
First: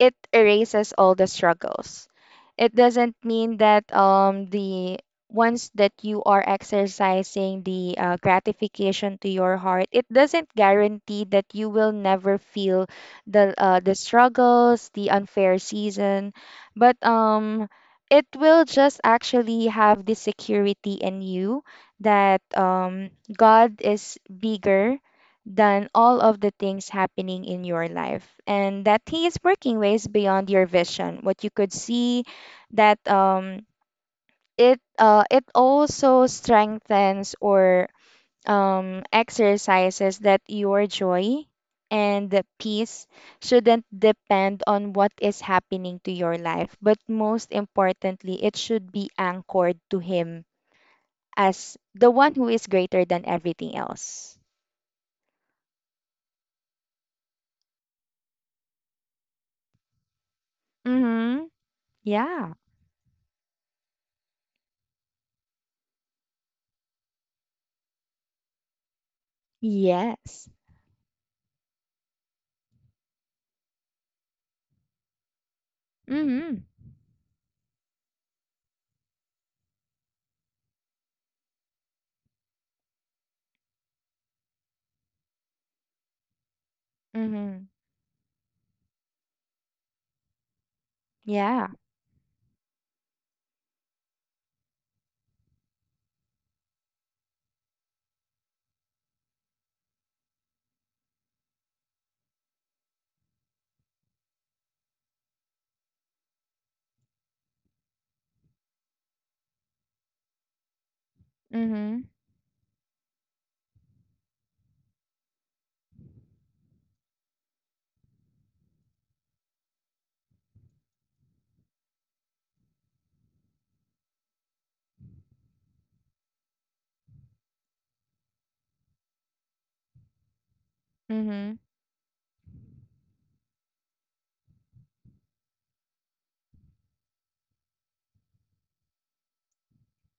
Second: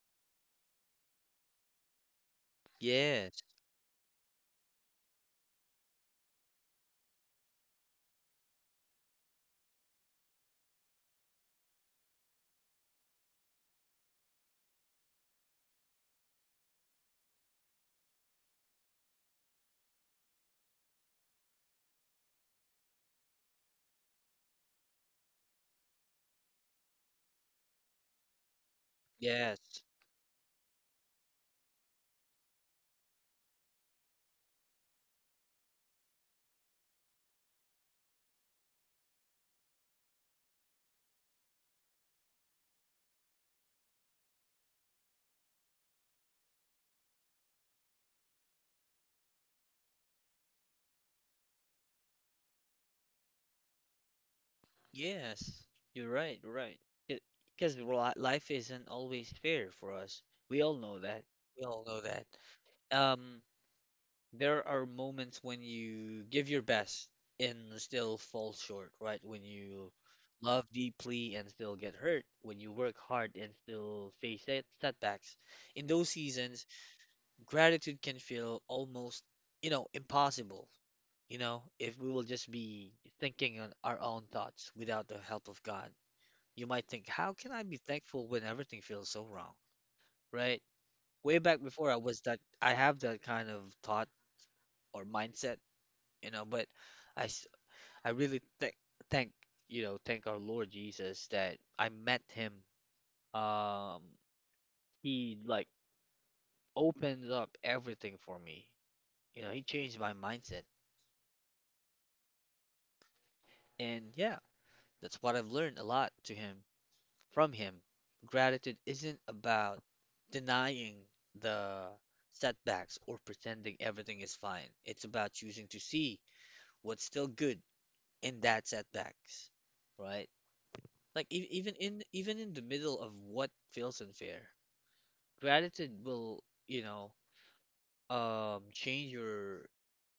it erases all the struggles. It doesn't
Yes.
mean that the once that you are exercising the gratification to your heart, it doesn't guarantee that you will never feel the struggles, the unfair season, but it will just actually have the security in you that God is bigger than all of the things happening in your life, and that he is working
Yes.
ways beyond your vision what you could see. That um it uh it also strengthens or exercises that your joy and the peace shouldn't depend on what is happening to your life, but most importantly it should be anchored to him as the one who is greater than everything else.
Yes. You're right. You're right. Because life isn't always fair for us. We all know that.
Mhm.
We all know that.
Yeah.
Um, there are moments when you give your best and still fall short, right? When you
Yes.
love deeply and still get hurt, when you work hard and still face setbacks. In those seasons,
Mhm.
gratitude can feel almost, impossible, you know, if we will just be thinking on our own thoughts without the help of God. You might think, how can I
Mhm.
be thankful when everything feels so wrong, right? Way back
Yeah.
before I was that, I have that kind of thought or mindset you know. But I, s- I really thank thank our Lord Jesus that I met him. Um, he like opened up everything for me. You know, he changed my mindset,
Mhm.
and yeah, that's what I've learned a lot to him from him. Gratitude isn't about denying the setbacks or pretending everything is fine. It's about choosing to see what's still good in that setbacks, right? Like
Mhm.
even in the middle of what feels unfair, gratitude will, you know, change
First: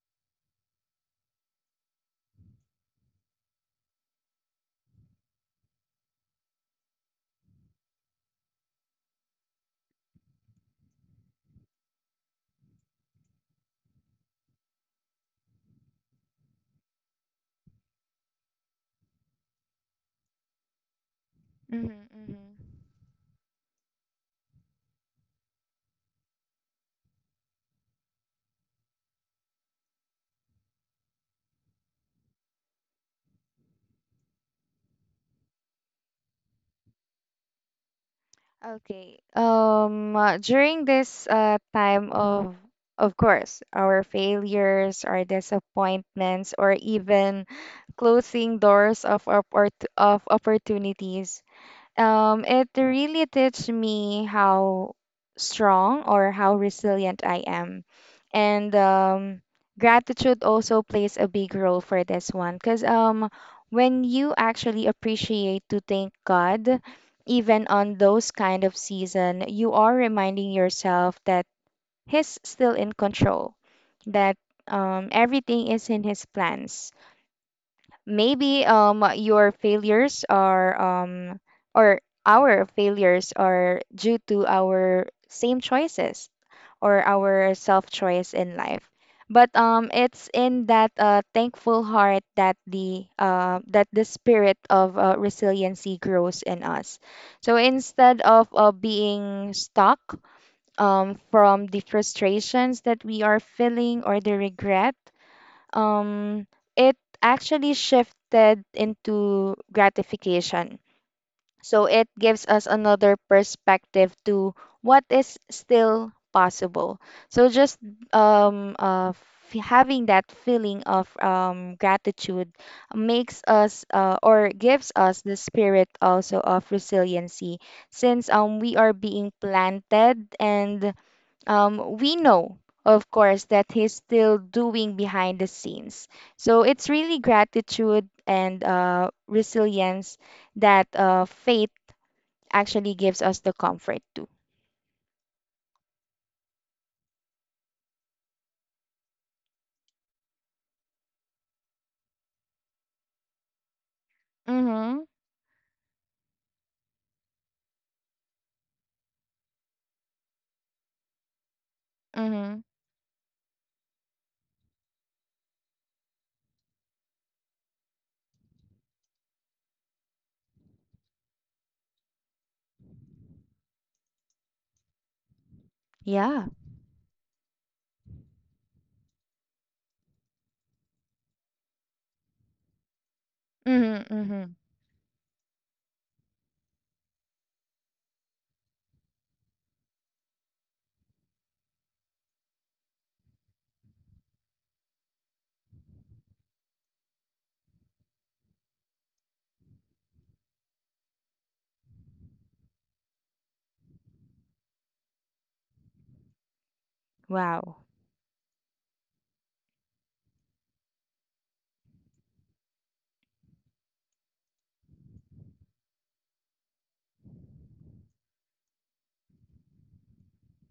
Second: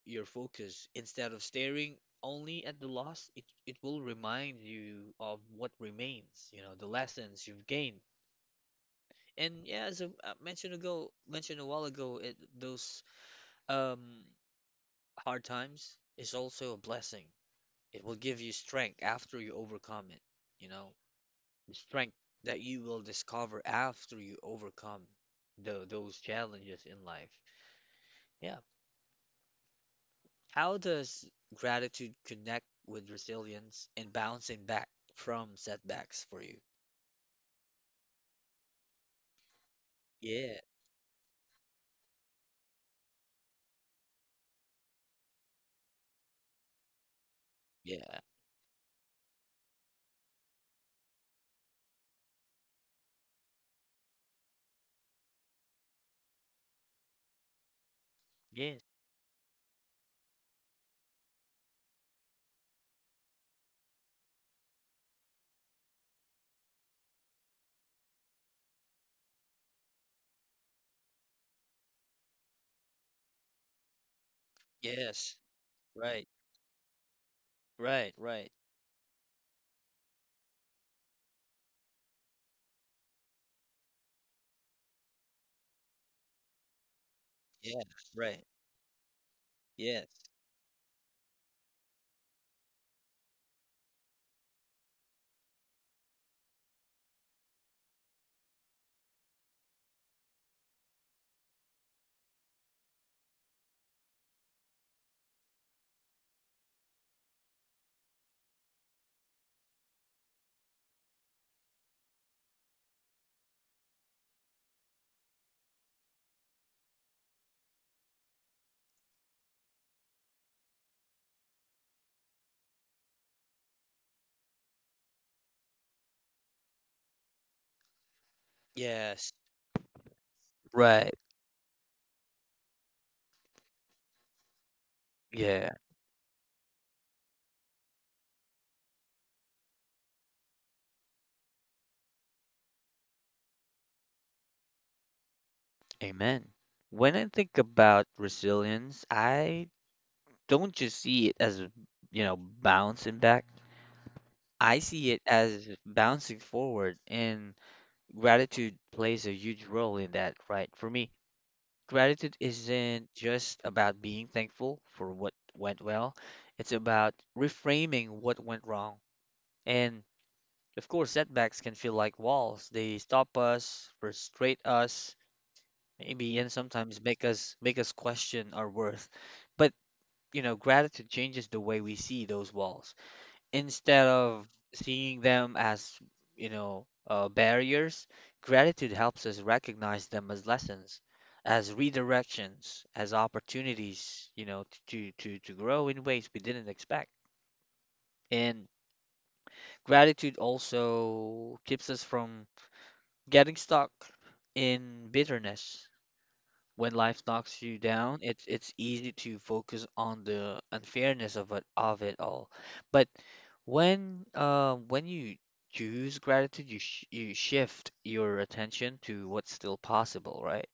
your focus. Instead of staring only at the loss, it will remind you of what remains, you know, the lessons you've gained. And yeah, as mentioned a while ago, those um hard times is also a blessing. It will give you strength after you overcome it, you know. The
Mhm.
strength
Mhm.
that you will discover after you overcome those challenges in life. Yeah. How does gratitude connect with resilience and bouncing back from setbacks for you?
Okay.
Yeah.
During this time of course, our failures, our disappointments, or even
Yeah.
closing doors of of opportunities. It really teach me how strong or how resilient I am. And
Yes.
um, gratitude also plays a big role for this one, because when you actually appreciate to thank God, even on those kind of season, you are reminding yourself that He's still in control, that
Yes.
everything is in His
Right.
plans.
Right. Right.
Maybe your failures are or our failures are due to our same choices or our self
Yeah.
choice in
Right.
life, but
Yes.
it's in that thankful heart that the that the spirit of resiliency grows in us. So instead of being stuck from the frustrations that we are feeling or the regret, um, it actually shifted into gratification. So it gives us another perspective to what is still possible. So just having that feeling of gratitude makes us or gives us the spirit also of resiliency, since we are being
Yes.
planted and
Right.
we know, of course, that he's still doing behind the
Yeah.
scenes. So it's really gratitude and resilience that faith actually gives us the comfort to.
Amen. When I think about resilience, I don't just see it as, you know, bouncing back. I
Mm-hmm.
see it as bouncing forward, and gratitude plays a huge role in that, right? For me, gratitude
Mm-hmm.
isn't just about being thankful for what went well, it's about reframing what went wrong. And of course, setbacks can feel like walls. They stop us, frustrate us,
Yeah.
maybe and sometimes make us question our worth. But, you know, gratitude changes the way we see those walls. Instead
Mm-hmm.
of
Mm-hmm.
seeing them as, you know, barriers, gratitude helps us recognize them as lessons, as redirections, as opportunities, you know, to grow in ways we didn't expect. And gratitude also keeps us from getting stuck in bitterness. When life knocks you
Wow.
down, it's easy to focus on the unfairness of it all. But when you choose gratitude, you shift your attention to what's still possible, right?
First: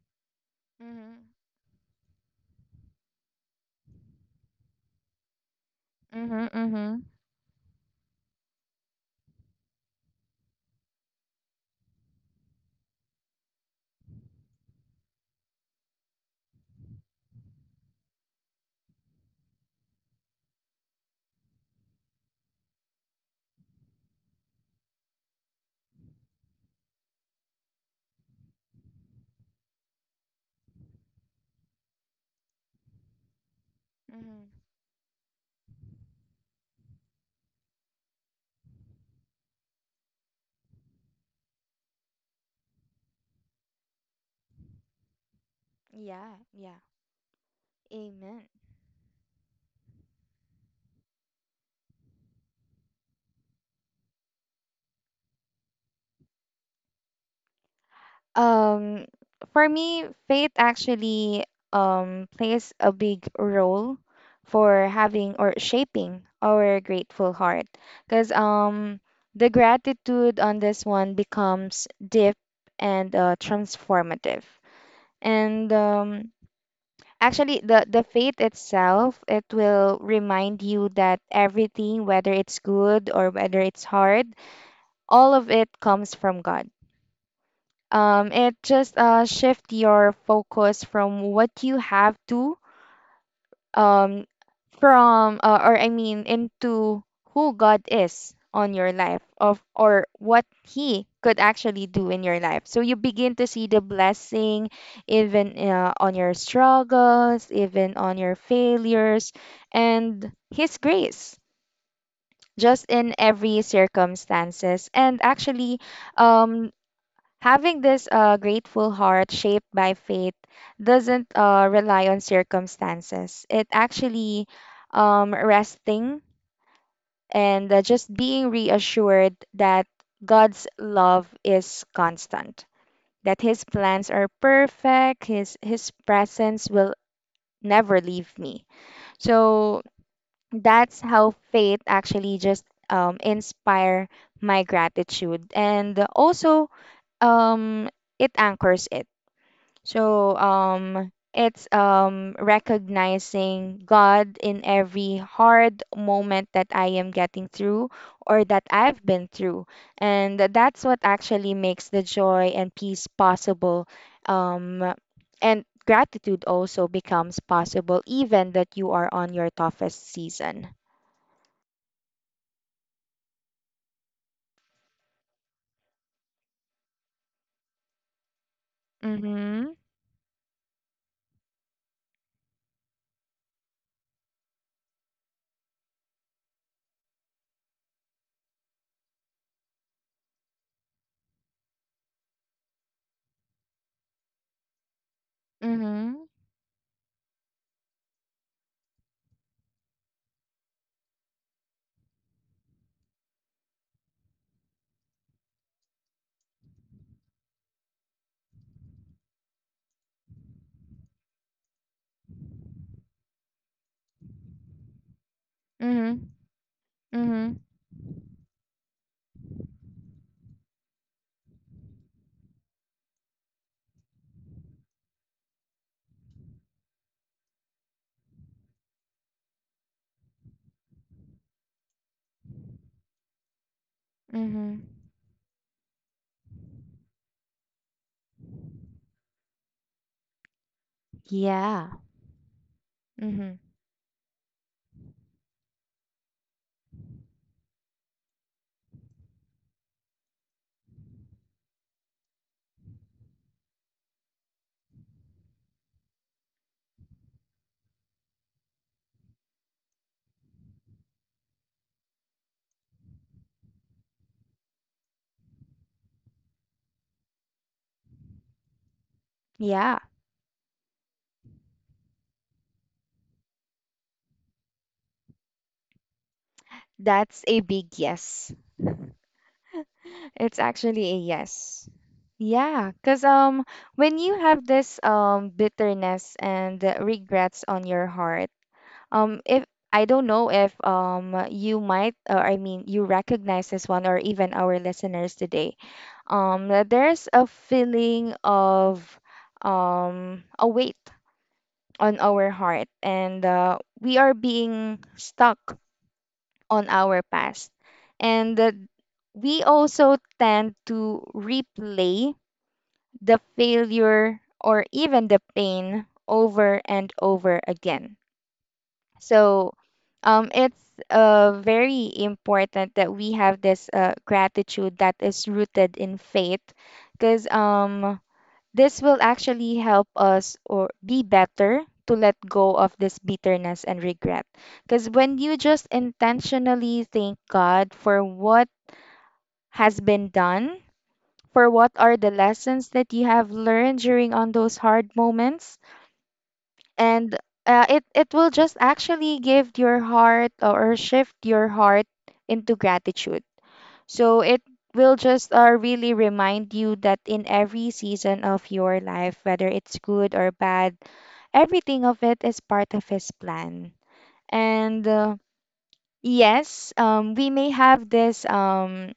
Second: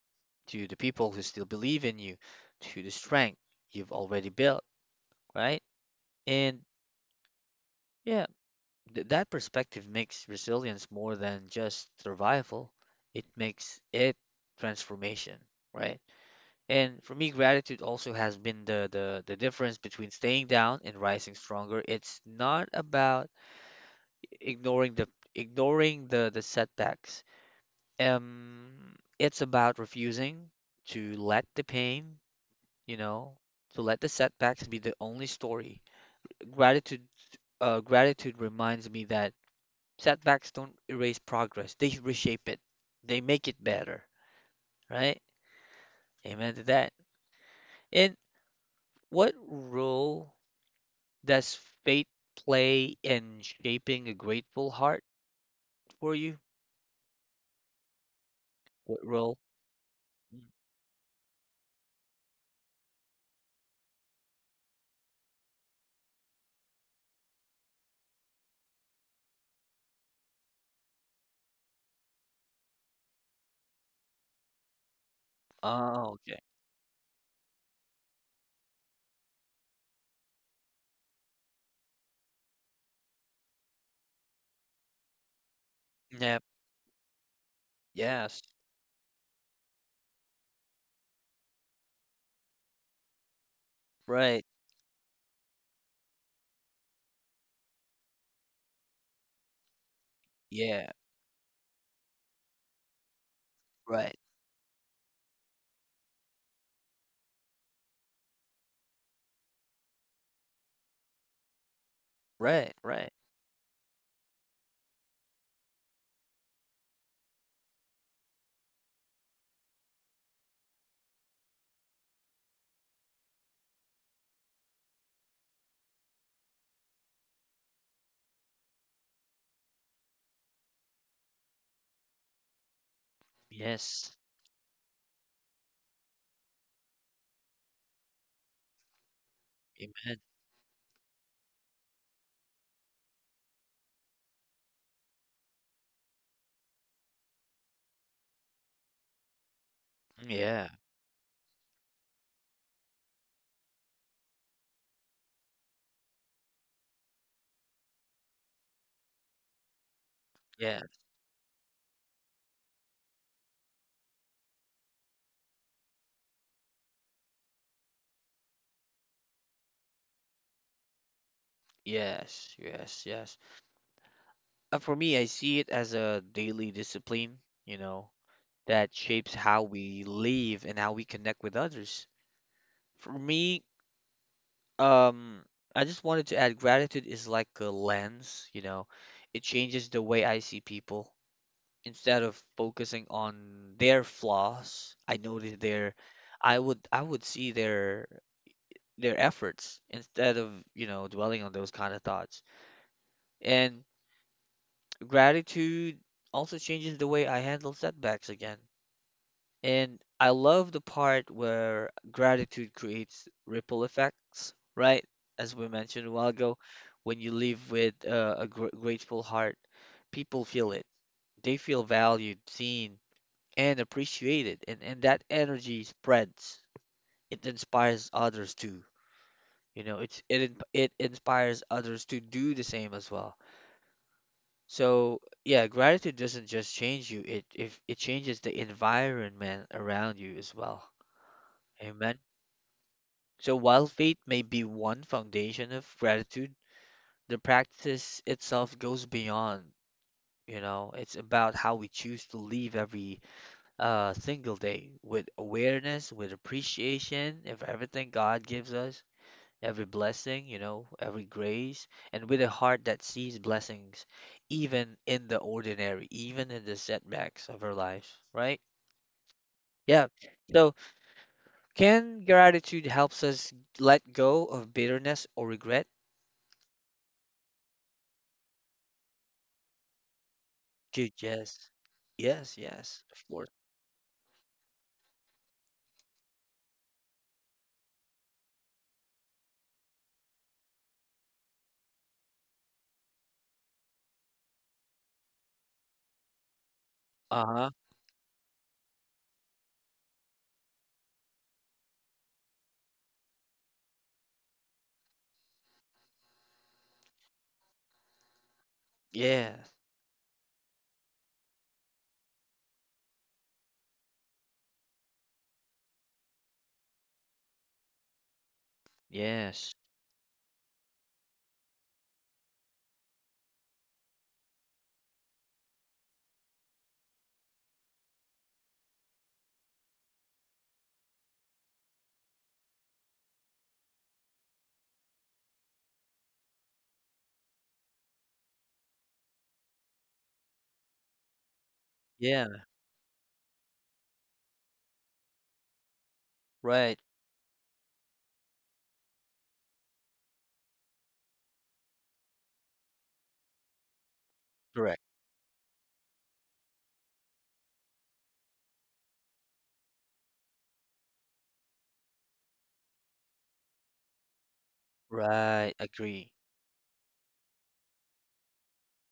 To the people
Mm-hmm.
who still believe in you, to the strength you've already built, right?
Mm-hmm.
And
Mm-hmm.
yeah, th that perspective makes resilience more than just survival. It makes it transformation, right? And for me, gratitude also has been the difference between staying down and rising stronger. It's not about ignoring the ignoring the setbacks. It's about refusing to let the pain, you know, to let the
Mm-hmm.
setbacks be the only story. Gratitude, gratitude reminds me that setbacks don't erase progress. They reshape it. They make it better, right?
Yeah.
Amen to
Yeah.
that. And
Amen.
what role does fate play in shaping a grateful heart for you? What
Um,
role?
for me,
Mm.
faith actually plays a big role for having or shaping our grateful heart. Because the gratitude on this one becomes deep and transformative. And
Oh,
um,
okay.
actually, the faith itself, it will remind you that everything, whether it's good or whether it's hard, all of it comes from
Yep.
God.
Yes.
It just shift your focus from what you have to um,
Right.
from or I mean into who God is on your life of, or what
Yeah.
he could actually do in your life. So you begin to see the
Right.
blessing even on your struggles, even on your failures, and his grace
Right.
just
Right.
in every circumstances. And actually um having this grateful heart shaped by faith doesn't rely on circumstances. It actually resting and just being reassured that God's love is constant, that His plans
Yes.
are perfect, His presence will never leave me. So
Amen.
that's how faith actually just inspire my gratitude, and also um, it anchors it. So
Yeah.
um it's recognizing God in every hard moment that I am getting through or that I've been through. And that's
Yeah.
what actually makes the joy and peace possible. Um and gratitude also becomes possible even that you are on your toughest season.
Yes. Yes. Yes. For me, I see it as a daily discipline, you know, that shapes how
Mhm.
we live and how we connect with others. For me, Um, I just wanted to add gratitude is like a lens, you know, it changes the way I see people. Instead of focusing on their flaws,
Mhm.
I would see their efforts instead of, you know, dwelling on those kind of thoughts. And gratitude also changes the way I handle setbacks again. And I love the part where gratitude creates ripple effects, right? As we mentioned a
Mhm.
while ago, when you
Mhm.
live with a gr grateful heart, people feel it. They feel valued, seen, and appreciated, and that energy spreads. It inspires others too. You know, it inspires others to do the same as well.
Mhm.
So yeah, gratitude doesn't just change you, it if it changes the environment around you as well.
Yeah.
Amen.
Mhm.
So while faith may be one foundation of gratitude, the practice itself goes beyond, you know, it's about how we choose to live every single day with awareness, with appreciation of everything God gives us, every blessing, you know, every grace, and with a heart that sees blessings even in the ordinary, even in the setbacks of our lives, right?
Yeah.
Yeah. So can gratitude helps us let go of bitterness or regret?
That's a big yes. It's actually a
Good guess.
yes.
Yes,
Yeah,
yes,
because
of course.
when you have this bitterness and regrets on your heart, if I don't know if you might, or I mean, you recognize this one, or even our listeners today, that there's a
Uh-huh.
feeling of a weight on our heart, and we are being stuck on our past. And
Yeah.
We also tend to replay the failure or even the pain over and over again. So
Yes.
um, it's very important that we have this gratitude that is rooted in faith, because this will actually help us or be better to let go of this bitterness and regret. Because when you just intentionally thank God for what has been done, for what are the
Yeah.
lessons that you have learned during on those hard moments,
Right.
and it it will just actually give your heart or shift your heart into gratitude, so it
Correct.
will just really remind you that in every season of your life, whether it's good or bad, everything of it is part of his plan. And
Right. Agree.
yes, we may have this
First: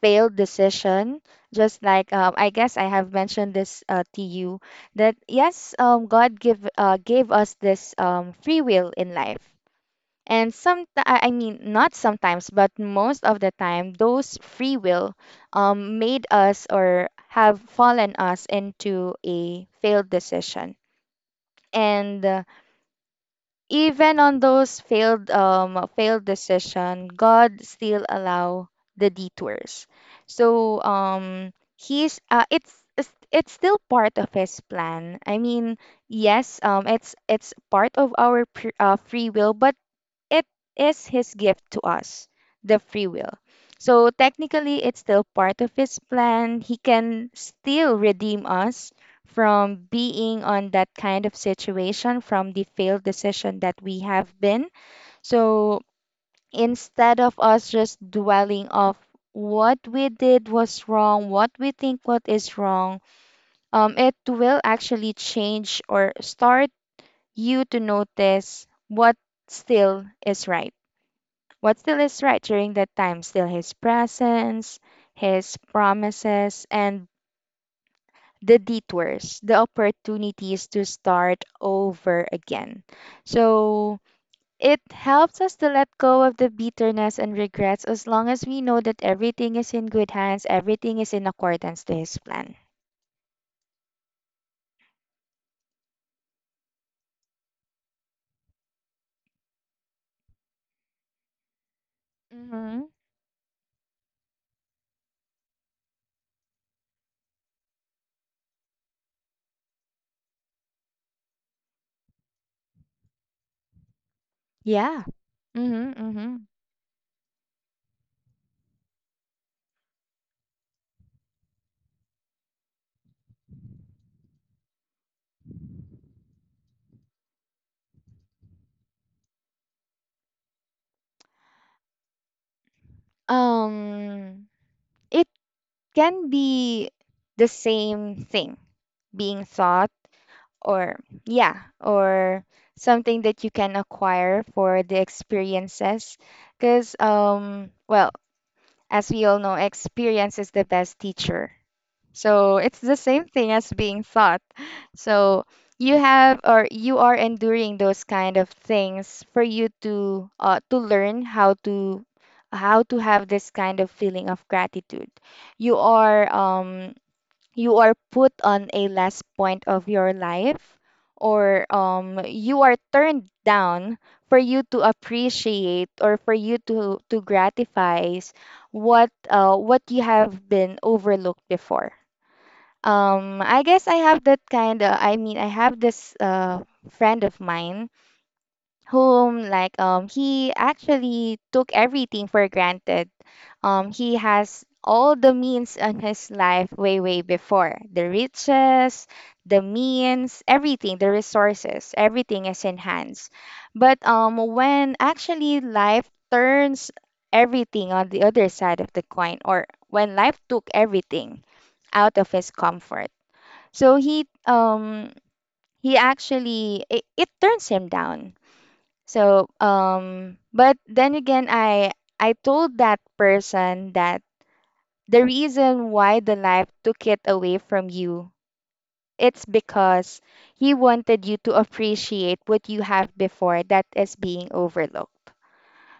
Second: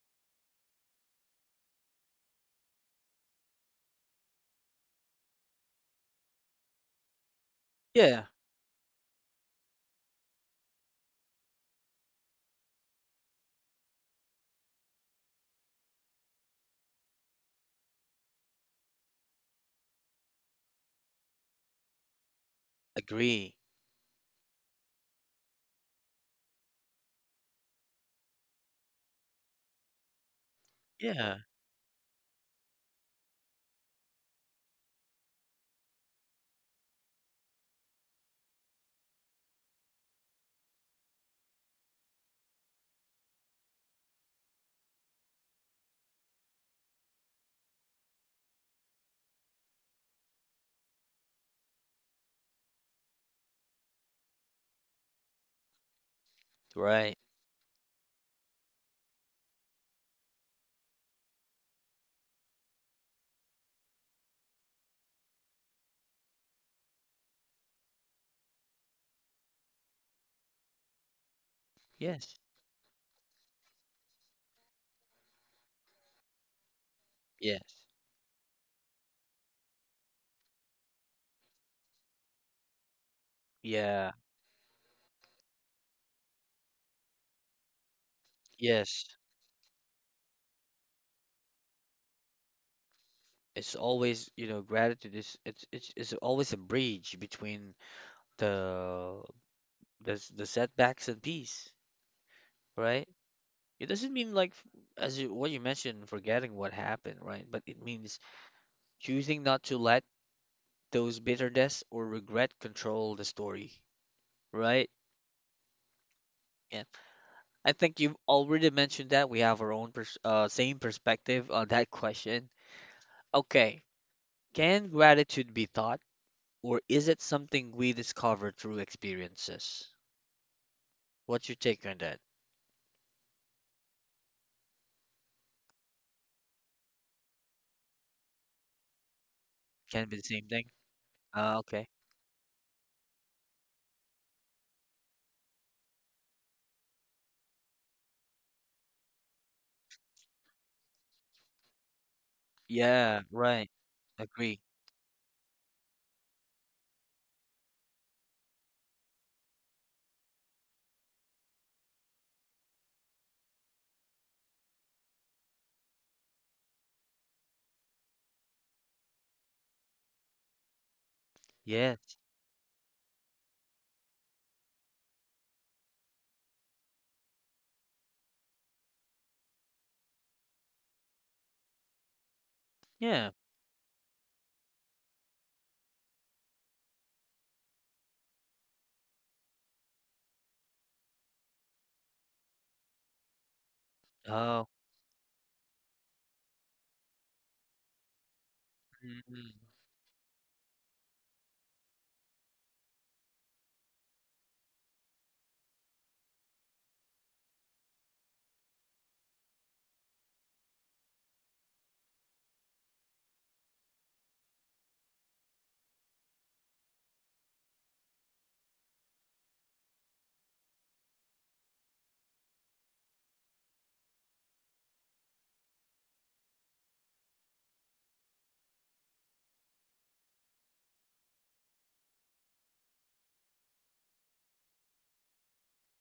failed decision, just like I guess I have mentioned this to you that yes, God give gave us this
Yeah.
um, free will in life. And some, I mean, not sometimes, but most of the time, those free will made us or have fallen us into a failed decision. And
Agree.
even on those failed decision, God still allow the detours. So
Yeah.
um, he's it's it's still part of his plan. I mean, yes, it's part of our free will, but it is his gift to us, the free will. So technically, it's still part of his plan. He can still redeem us from being on that kind of situation, from the failed decision that we have been. So
Right.
instead of us just dwelling of what we did was wrong, what we think what is wrong, it will actually change or start you to notice what still is right. What still is
Yes.
right during that time? Still his presence, his promises, and
Yes.
the detours, the opportunities to start over again. So
Yeah.
it helps us to let go of the bitterness and regrets, as long as we know that
Yes.
everything is in good hands, everything is in accordance to his plan.
It's always, you know, gratitude is it's it's always a bridge between the the setbacks and peace,
Mm-hmm.
right? It doesn't mean as you what you mentioned, forgetting what happened, right? But it means choosing not to let those bitterness or regret control the story, right?
Yeah. Mm-hmm, mm-hmm.
Yeah, I think you've already mentioned that we have our own same perspective on that question. Okay, can gratitude be taught, or is it something we discover through experiences? What's your take on that?
Um, it can be the same thing being thought,
Can it be the same thing?
or yeah,
Okay.
or something that you can acquire for the experiences, because well, as we all know, experience is the best teacher, so it's the
Yeah,
same thing
right.
as being thought.
Agree.
So you have or you are enduring those kind of things for you to learn how to have this kind of feeling of gratitude. you are um you are put on a last point of your life, or
Yeah.
you are turned down for you to appreciate, or for you to gratify what you have been overlooked before.
Yeah.
I guess I have that kind of, I mean, I have this friend of mine whom like he actually took everything for granted. He has
Oh.
all the means in his life way, way before. The riches, the
Mm.
means, everything, the resources, everything is in hands. But when actually life turns everything on the other side of the coin, or when life took everything out of his comfort, so he um he actually it turns him down. So but then again, I told that person that the reason why the knife took it away from you, it's because he wanted you to appreciate what you have before that is being overlooked.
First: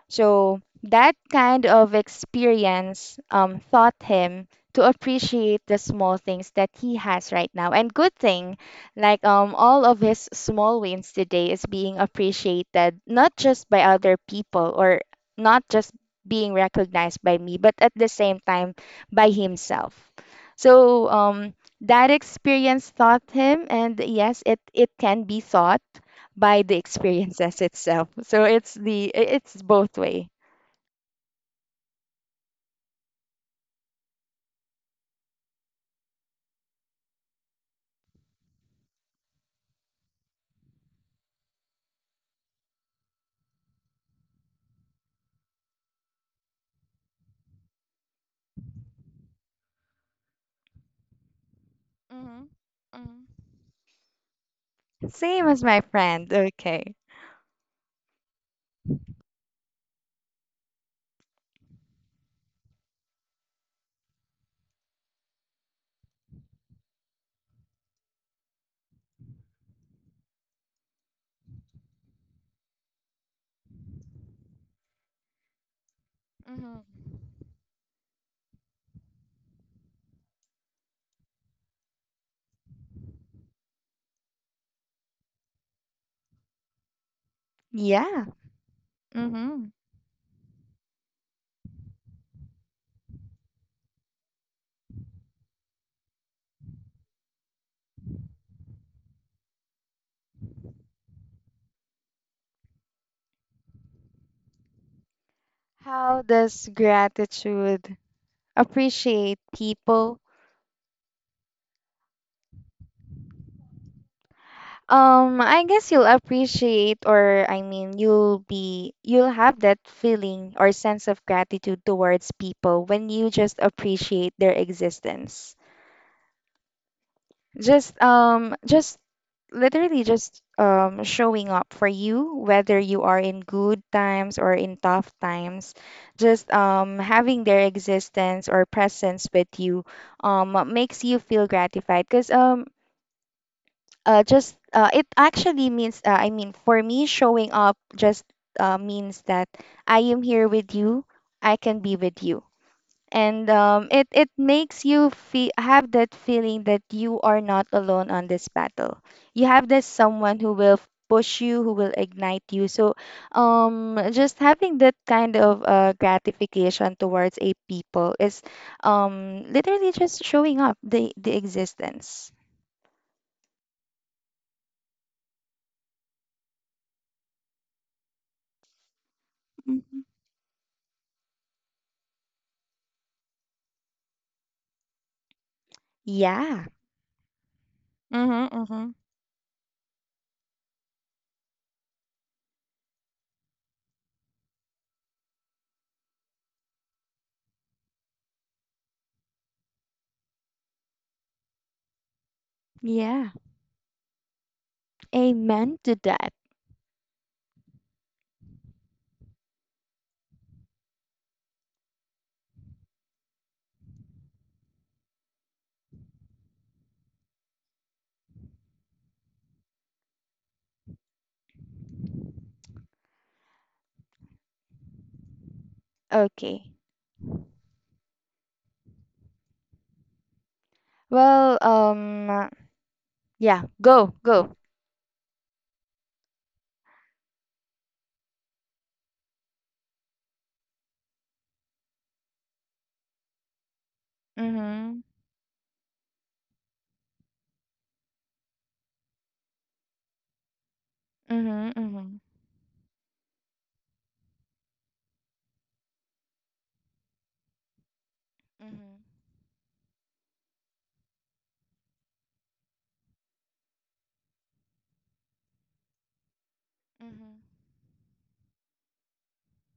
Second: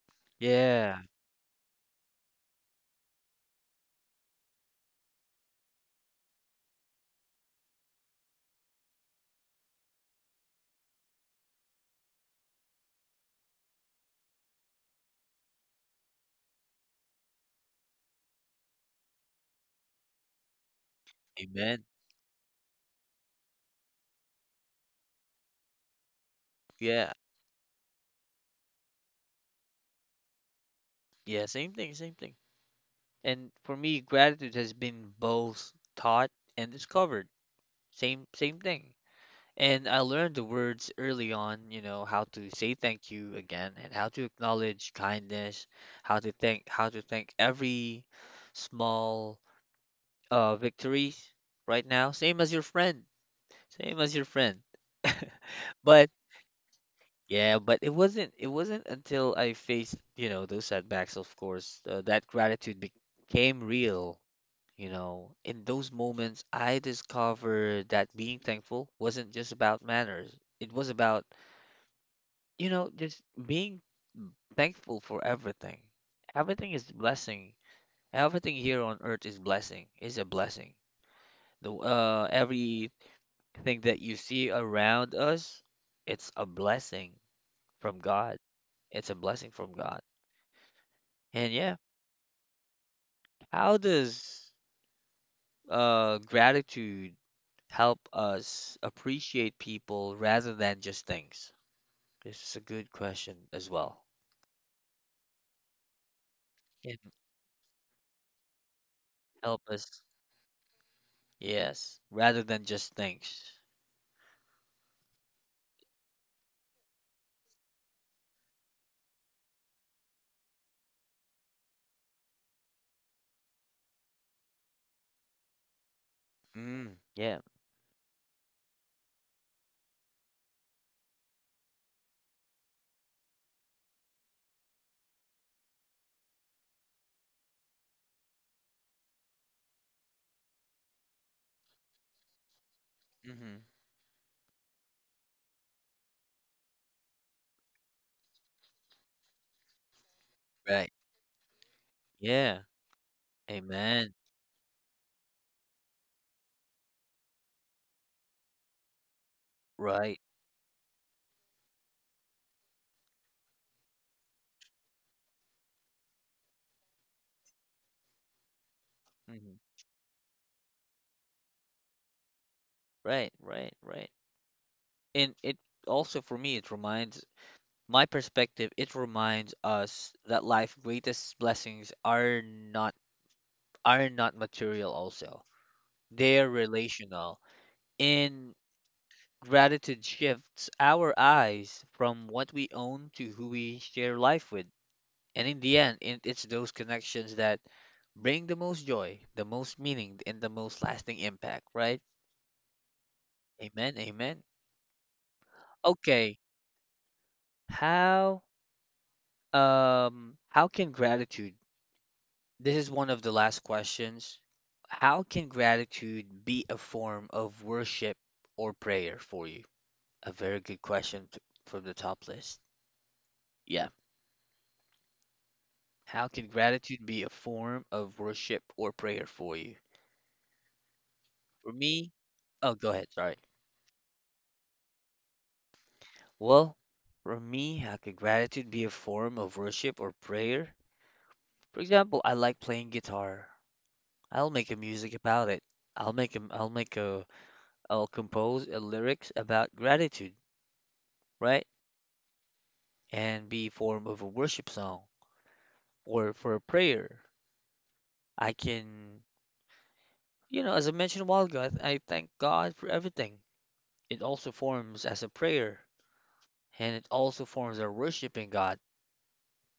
So
Yeah.
that kind of experience taught him to appreciate the small things that he has right now. And good thing, like all of his small wins today is being appreciated, not just by other people, or not just being recognized by me, but at the same time by himself. So
Amen.
that experience taught him, and yes, it can be thought by the
Yeah.
experiences itself. So it's both way.
Yeah. Same thing. Same thing. And for me, gratitude has been both taught and discovered. Same same thing. And I learned the words early on, you know, how to say thank you again and how to acknowledge kindness, how to thank every small victories right now. Same as
Mhm.
your friend.
Mhm.
Same as your friend.
Same as my
But
friend. Okay.
yeah, but it wasn't until I faced, you know, those setbacks, of course, that gratitude became real. You know, in those moments, I discovered that being thankful wasn't just about manners. It was about, you know, just being thankful for everything. Everything
Mhm.
is blessing. Everything here on earth is a blessing. The everything that you see around us, it's a blessing from
Yeah.
God. It's a blessing from
Mhm.
God. And yeah, how does gratitude help us appreciate people rather than just things? This is a good question as well.
How does
It
gratitude appreciate
help us,
people?
yes, rather than just things.
I guess you'll appreciate, or I mean you'll have that feeling or sense of gratitude towards people when you just appreciate their existence.
Mm, yeah.
Just literally just showing up for you whether you are in good times or in tough times, just having their existence or presence with you makes you feel gratified, because
Mm-hmm.
just it actually means I mean for me, showing up just means that I am here with
Right.
you. I can be with you.
Yeah,
And it
amen.
it makes you feel, have that feeling that you are not alone on this battle. You have this
Right.
someone who will push you, who will ignite you. So, just having that kind of gratification towards a people is
Mm-hmm.
literally just showing up the existence.
Right, right, right. And it also, for me, it reminds
Hmm.
us that life's greatest blessings are not material also. They're
Yeah.
relational. In
Mm-hmm. Mm-hmm.
gratitude shifts our eyes from what we own to who we share life with. And in the end, it's those connections that bring the most joy, the most meaning, and the most lasting impact, right?
Yeah,
Amen. Amen.
amen to that.
Okay. How how can gratitude, this is one of the last questions, how can gratitude be a form of worship or prayer for you? A very good question from the top list. Yeah. How can
Okay.
gratitude be a form of worship or prayer for you?
Well,
For me, oh, go ahead. Sorry.
yeah, go, go.
Well, for me, how can gratitude be a form of worship or prayer? For example, I like playing guitar. I'll make a
Mm-hmm,
music about it. I'll make a, I'll make a, I'll compose a lyrics about gratitude, right?
mm-hmm.
And be form of a worship song or for a prayer. I
Mhm.
can, you know, as I mentioned a while ago, I thank God for everything. It also forms as a prayer and it
Mhm.
also forms of worshiping God.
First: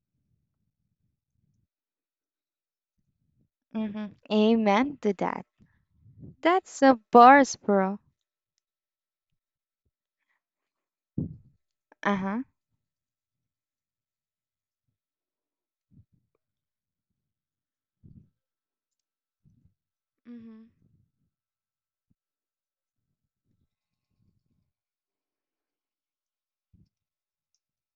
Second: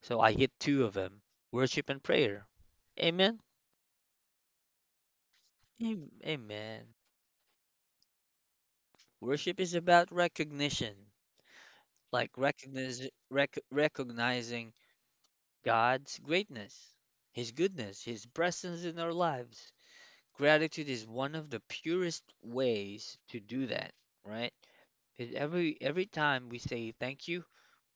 So I hit two of them, worship and prayer. Amen.
Mhm. Amen to that. That's
Amen.
a bars, bro.
Worship is about recognition, like
Uh-huh.
recognizing God's greatness, His goodness, His presence in our lives.
Mhm.
Gratitude is one of the purest ways to do that, right? 'Cause every time we say thank you,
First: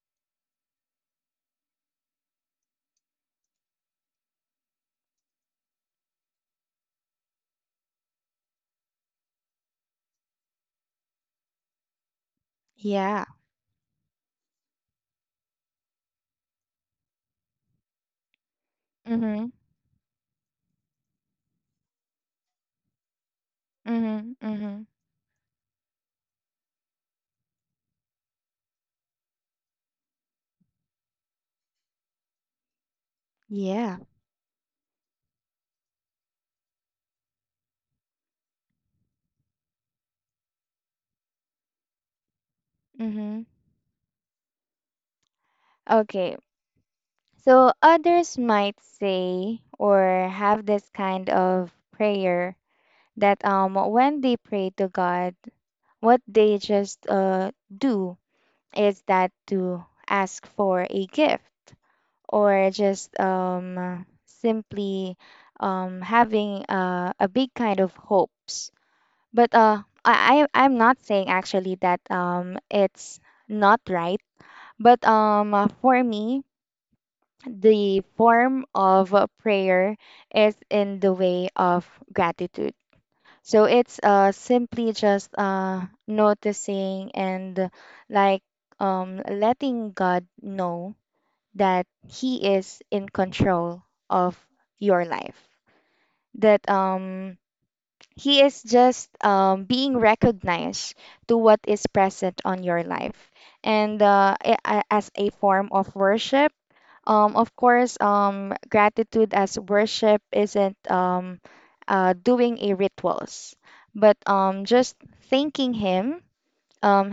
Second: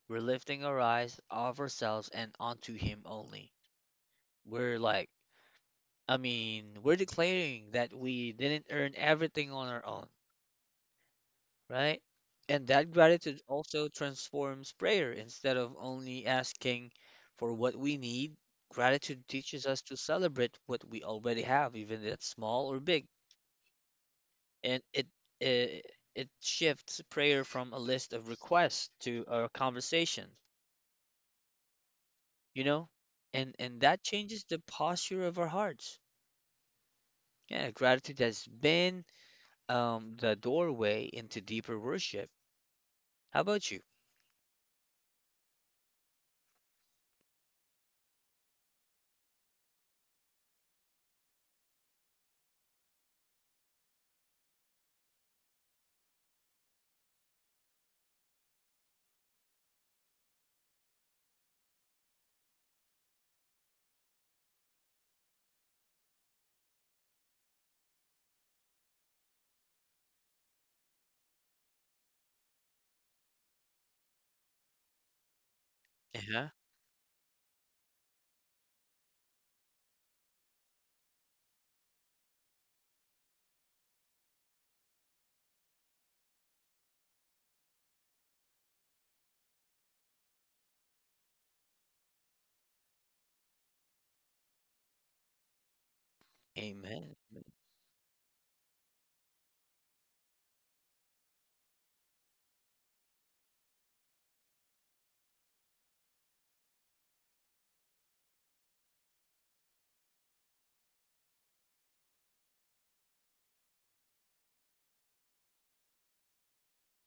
we're lifting our eyes off ourselves and onto Him only. We're like I mean, we're declaring that we didn't earn everything on our own, right? And that
Yeah.
gratitude also transforms prayer. Instead of only asking for what we need, gratitude
Mhm.
teaches us to celebrate what we already have, even if it's small or big.
Mhm.
And
Mhm.
it, it shifts prayer from a list of requests to a conversation, you know? And
Yeah.
that changes the posture of our hearts. Yeah, gratitude has been the doorway into deeper worship. How
Mhm.
about you?
Okay. So others might say or have this kind of prayer that when they pray to God, what they just do is that to ask for a gift, or just simply having a big kind of hopes. But I- I'm not saying actually that it's not right. But for me,
Uh-huh.
the form of prayer is in the way of gratitude. So it's simply just noticing and like letting God know that he is in control of your life, that
Amen.
um he is just being recognized to what is present on your life, and as a form of worship. Of course, gratitude as worship isn't doing a rituals, but just thanking him,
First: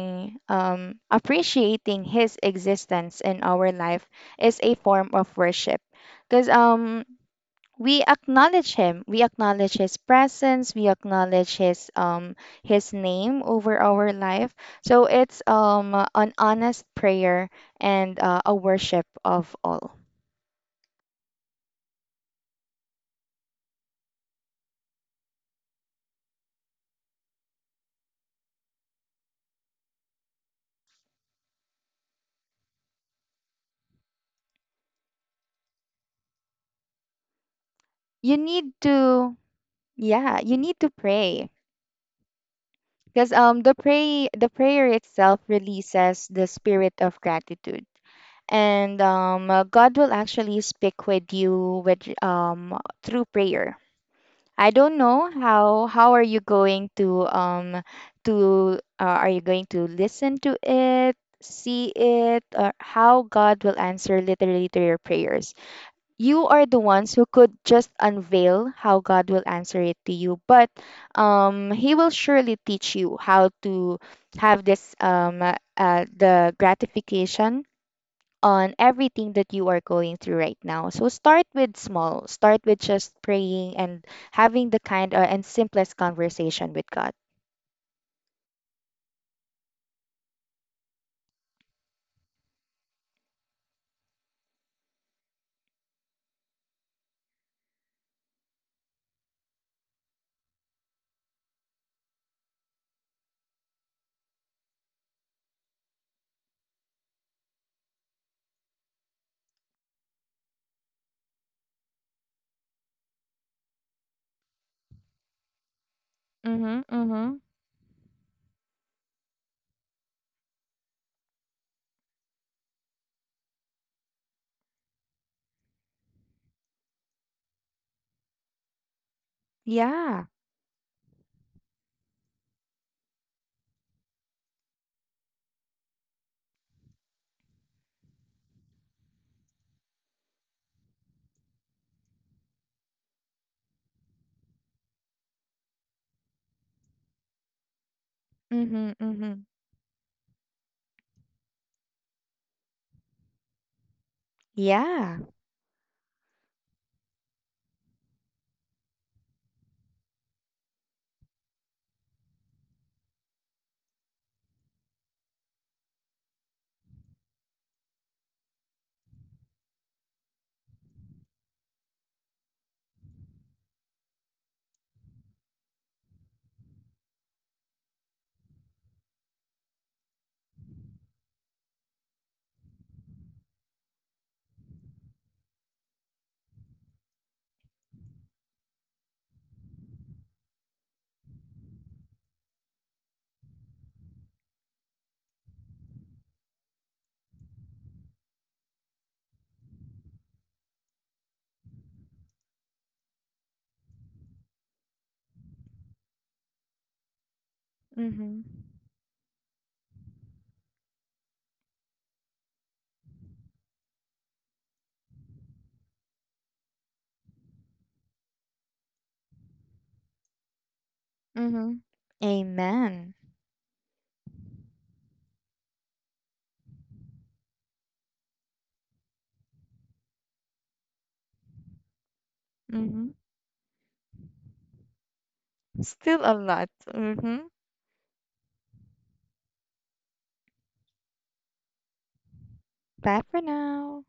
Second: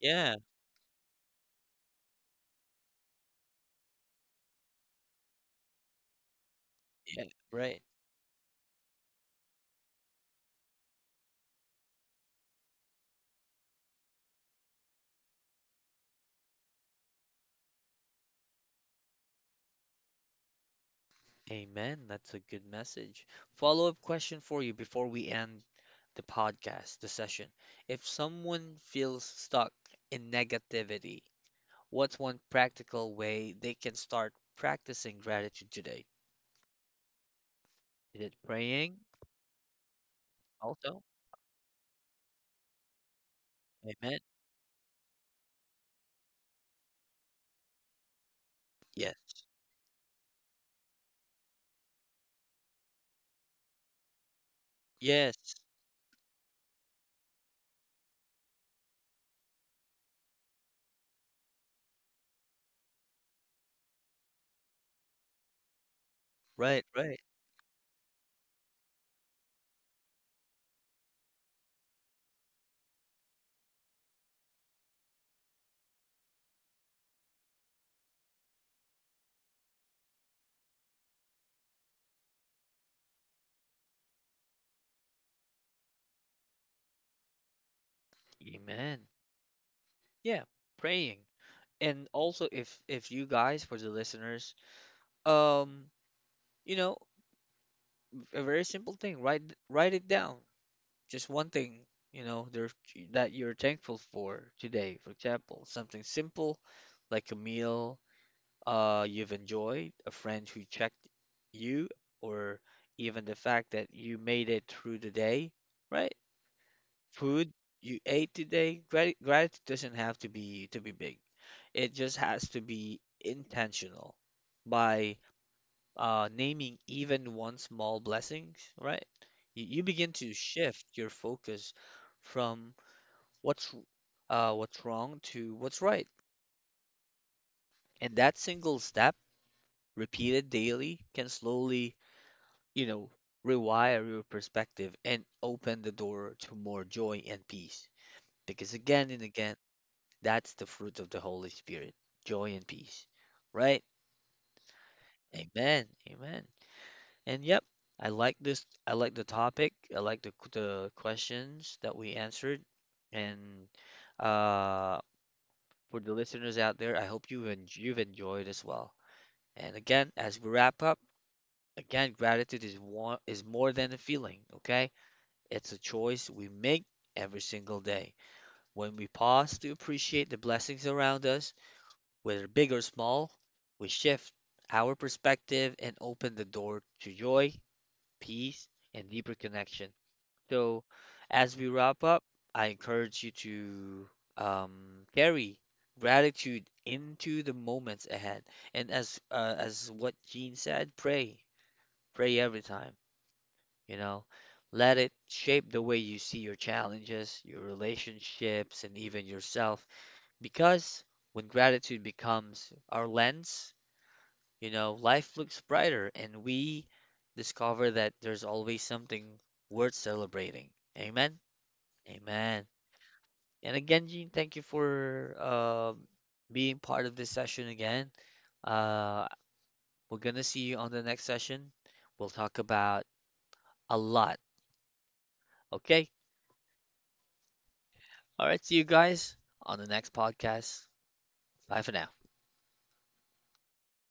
Yeah,
appreciating his existence in our life is a form of worship, because
yeah, right.
we acknowledge him, we acknowledge his presence, we acknowledge his name over our life. So it's an honest prayer and a worship of all.
Amen. That's a good message. Follow-up question for you before we end the podcast, the session. If someone feels stuck in negativity, what's one practical way they can start practicing gratitude today? Is it
You need
praying
to, yeah, you need to
also?
pray, because
Amen.
the prayer itself releases the spirit of gratitude. and
Yes.
um, uh, God will actually speak with you with through prayer. I don't know
Yes.
how are you going to are you going to listen to it, see it, or how God will answer literally to your prayers. You are the
Right,
ones
right.
who could just unveil how God will answer it to you, but He will surely teach you how to have this the gratification on everything that you are going through right now. So start with small. Start with just praying and having the kind and simplest conversation with God.
Amen. Yeah, praying. And also if you guys for the listeners um you know a very simple thing, write it down just one thing, you know, there that you're thankful for today, for example, something simple like a meal you've enjoyed, a friend who checked you, or even the fact that you made it through the day, right,
Mhm. Mhm.
food you ate today, gratitude doesn't have to be big. It just has to be intentional by naming even one small blessings, right? You begin
Yeah.
to shift your focus from what's what's wrong to what's right. And that single step, repeated daily, can slowly, you know, rewire your perspective and open the door to more joy and peace. Because
Mhm.
again and
Mhm.
again, that's the fruit of the Holy Spirit, joy and peace. Right?
Yeah.
Amen. Amen. And yep, I like this. I like the topic. I like the questions that we answered. And uh, for the listeners out there, I hope you've enjoyed as well. And again, as we wrap up, again, gratitude is one is more than a feeling, okay? It's a choice we make every single day. When we pause to appreciate the blessings around us, whether big or small, we shift our perspective and open the door to joy, peace, and deeper connection. So, as we wrap up, I encourage you to carry gratitude into the moments ahead. And as what Jean said, pray, pray every time. You know, let it shape the way you see your challenges, your
Mhm.
relationships, and even yourself. Because when gratitude becomes our lens, you know, life looks brighter, and we discover that there's always something worth celebrating. Amen.
Mhm.
Amen.
Amen.
And again, Gene, thank you for being part of this session again. Uh, we're gonna see you on the next session. We'll talk about
Mhm.
a lot. Okay.
Still a lot. Mhm.
All right. See you guys on the next podcast. Bye for now.
Bye for now.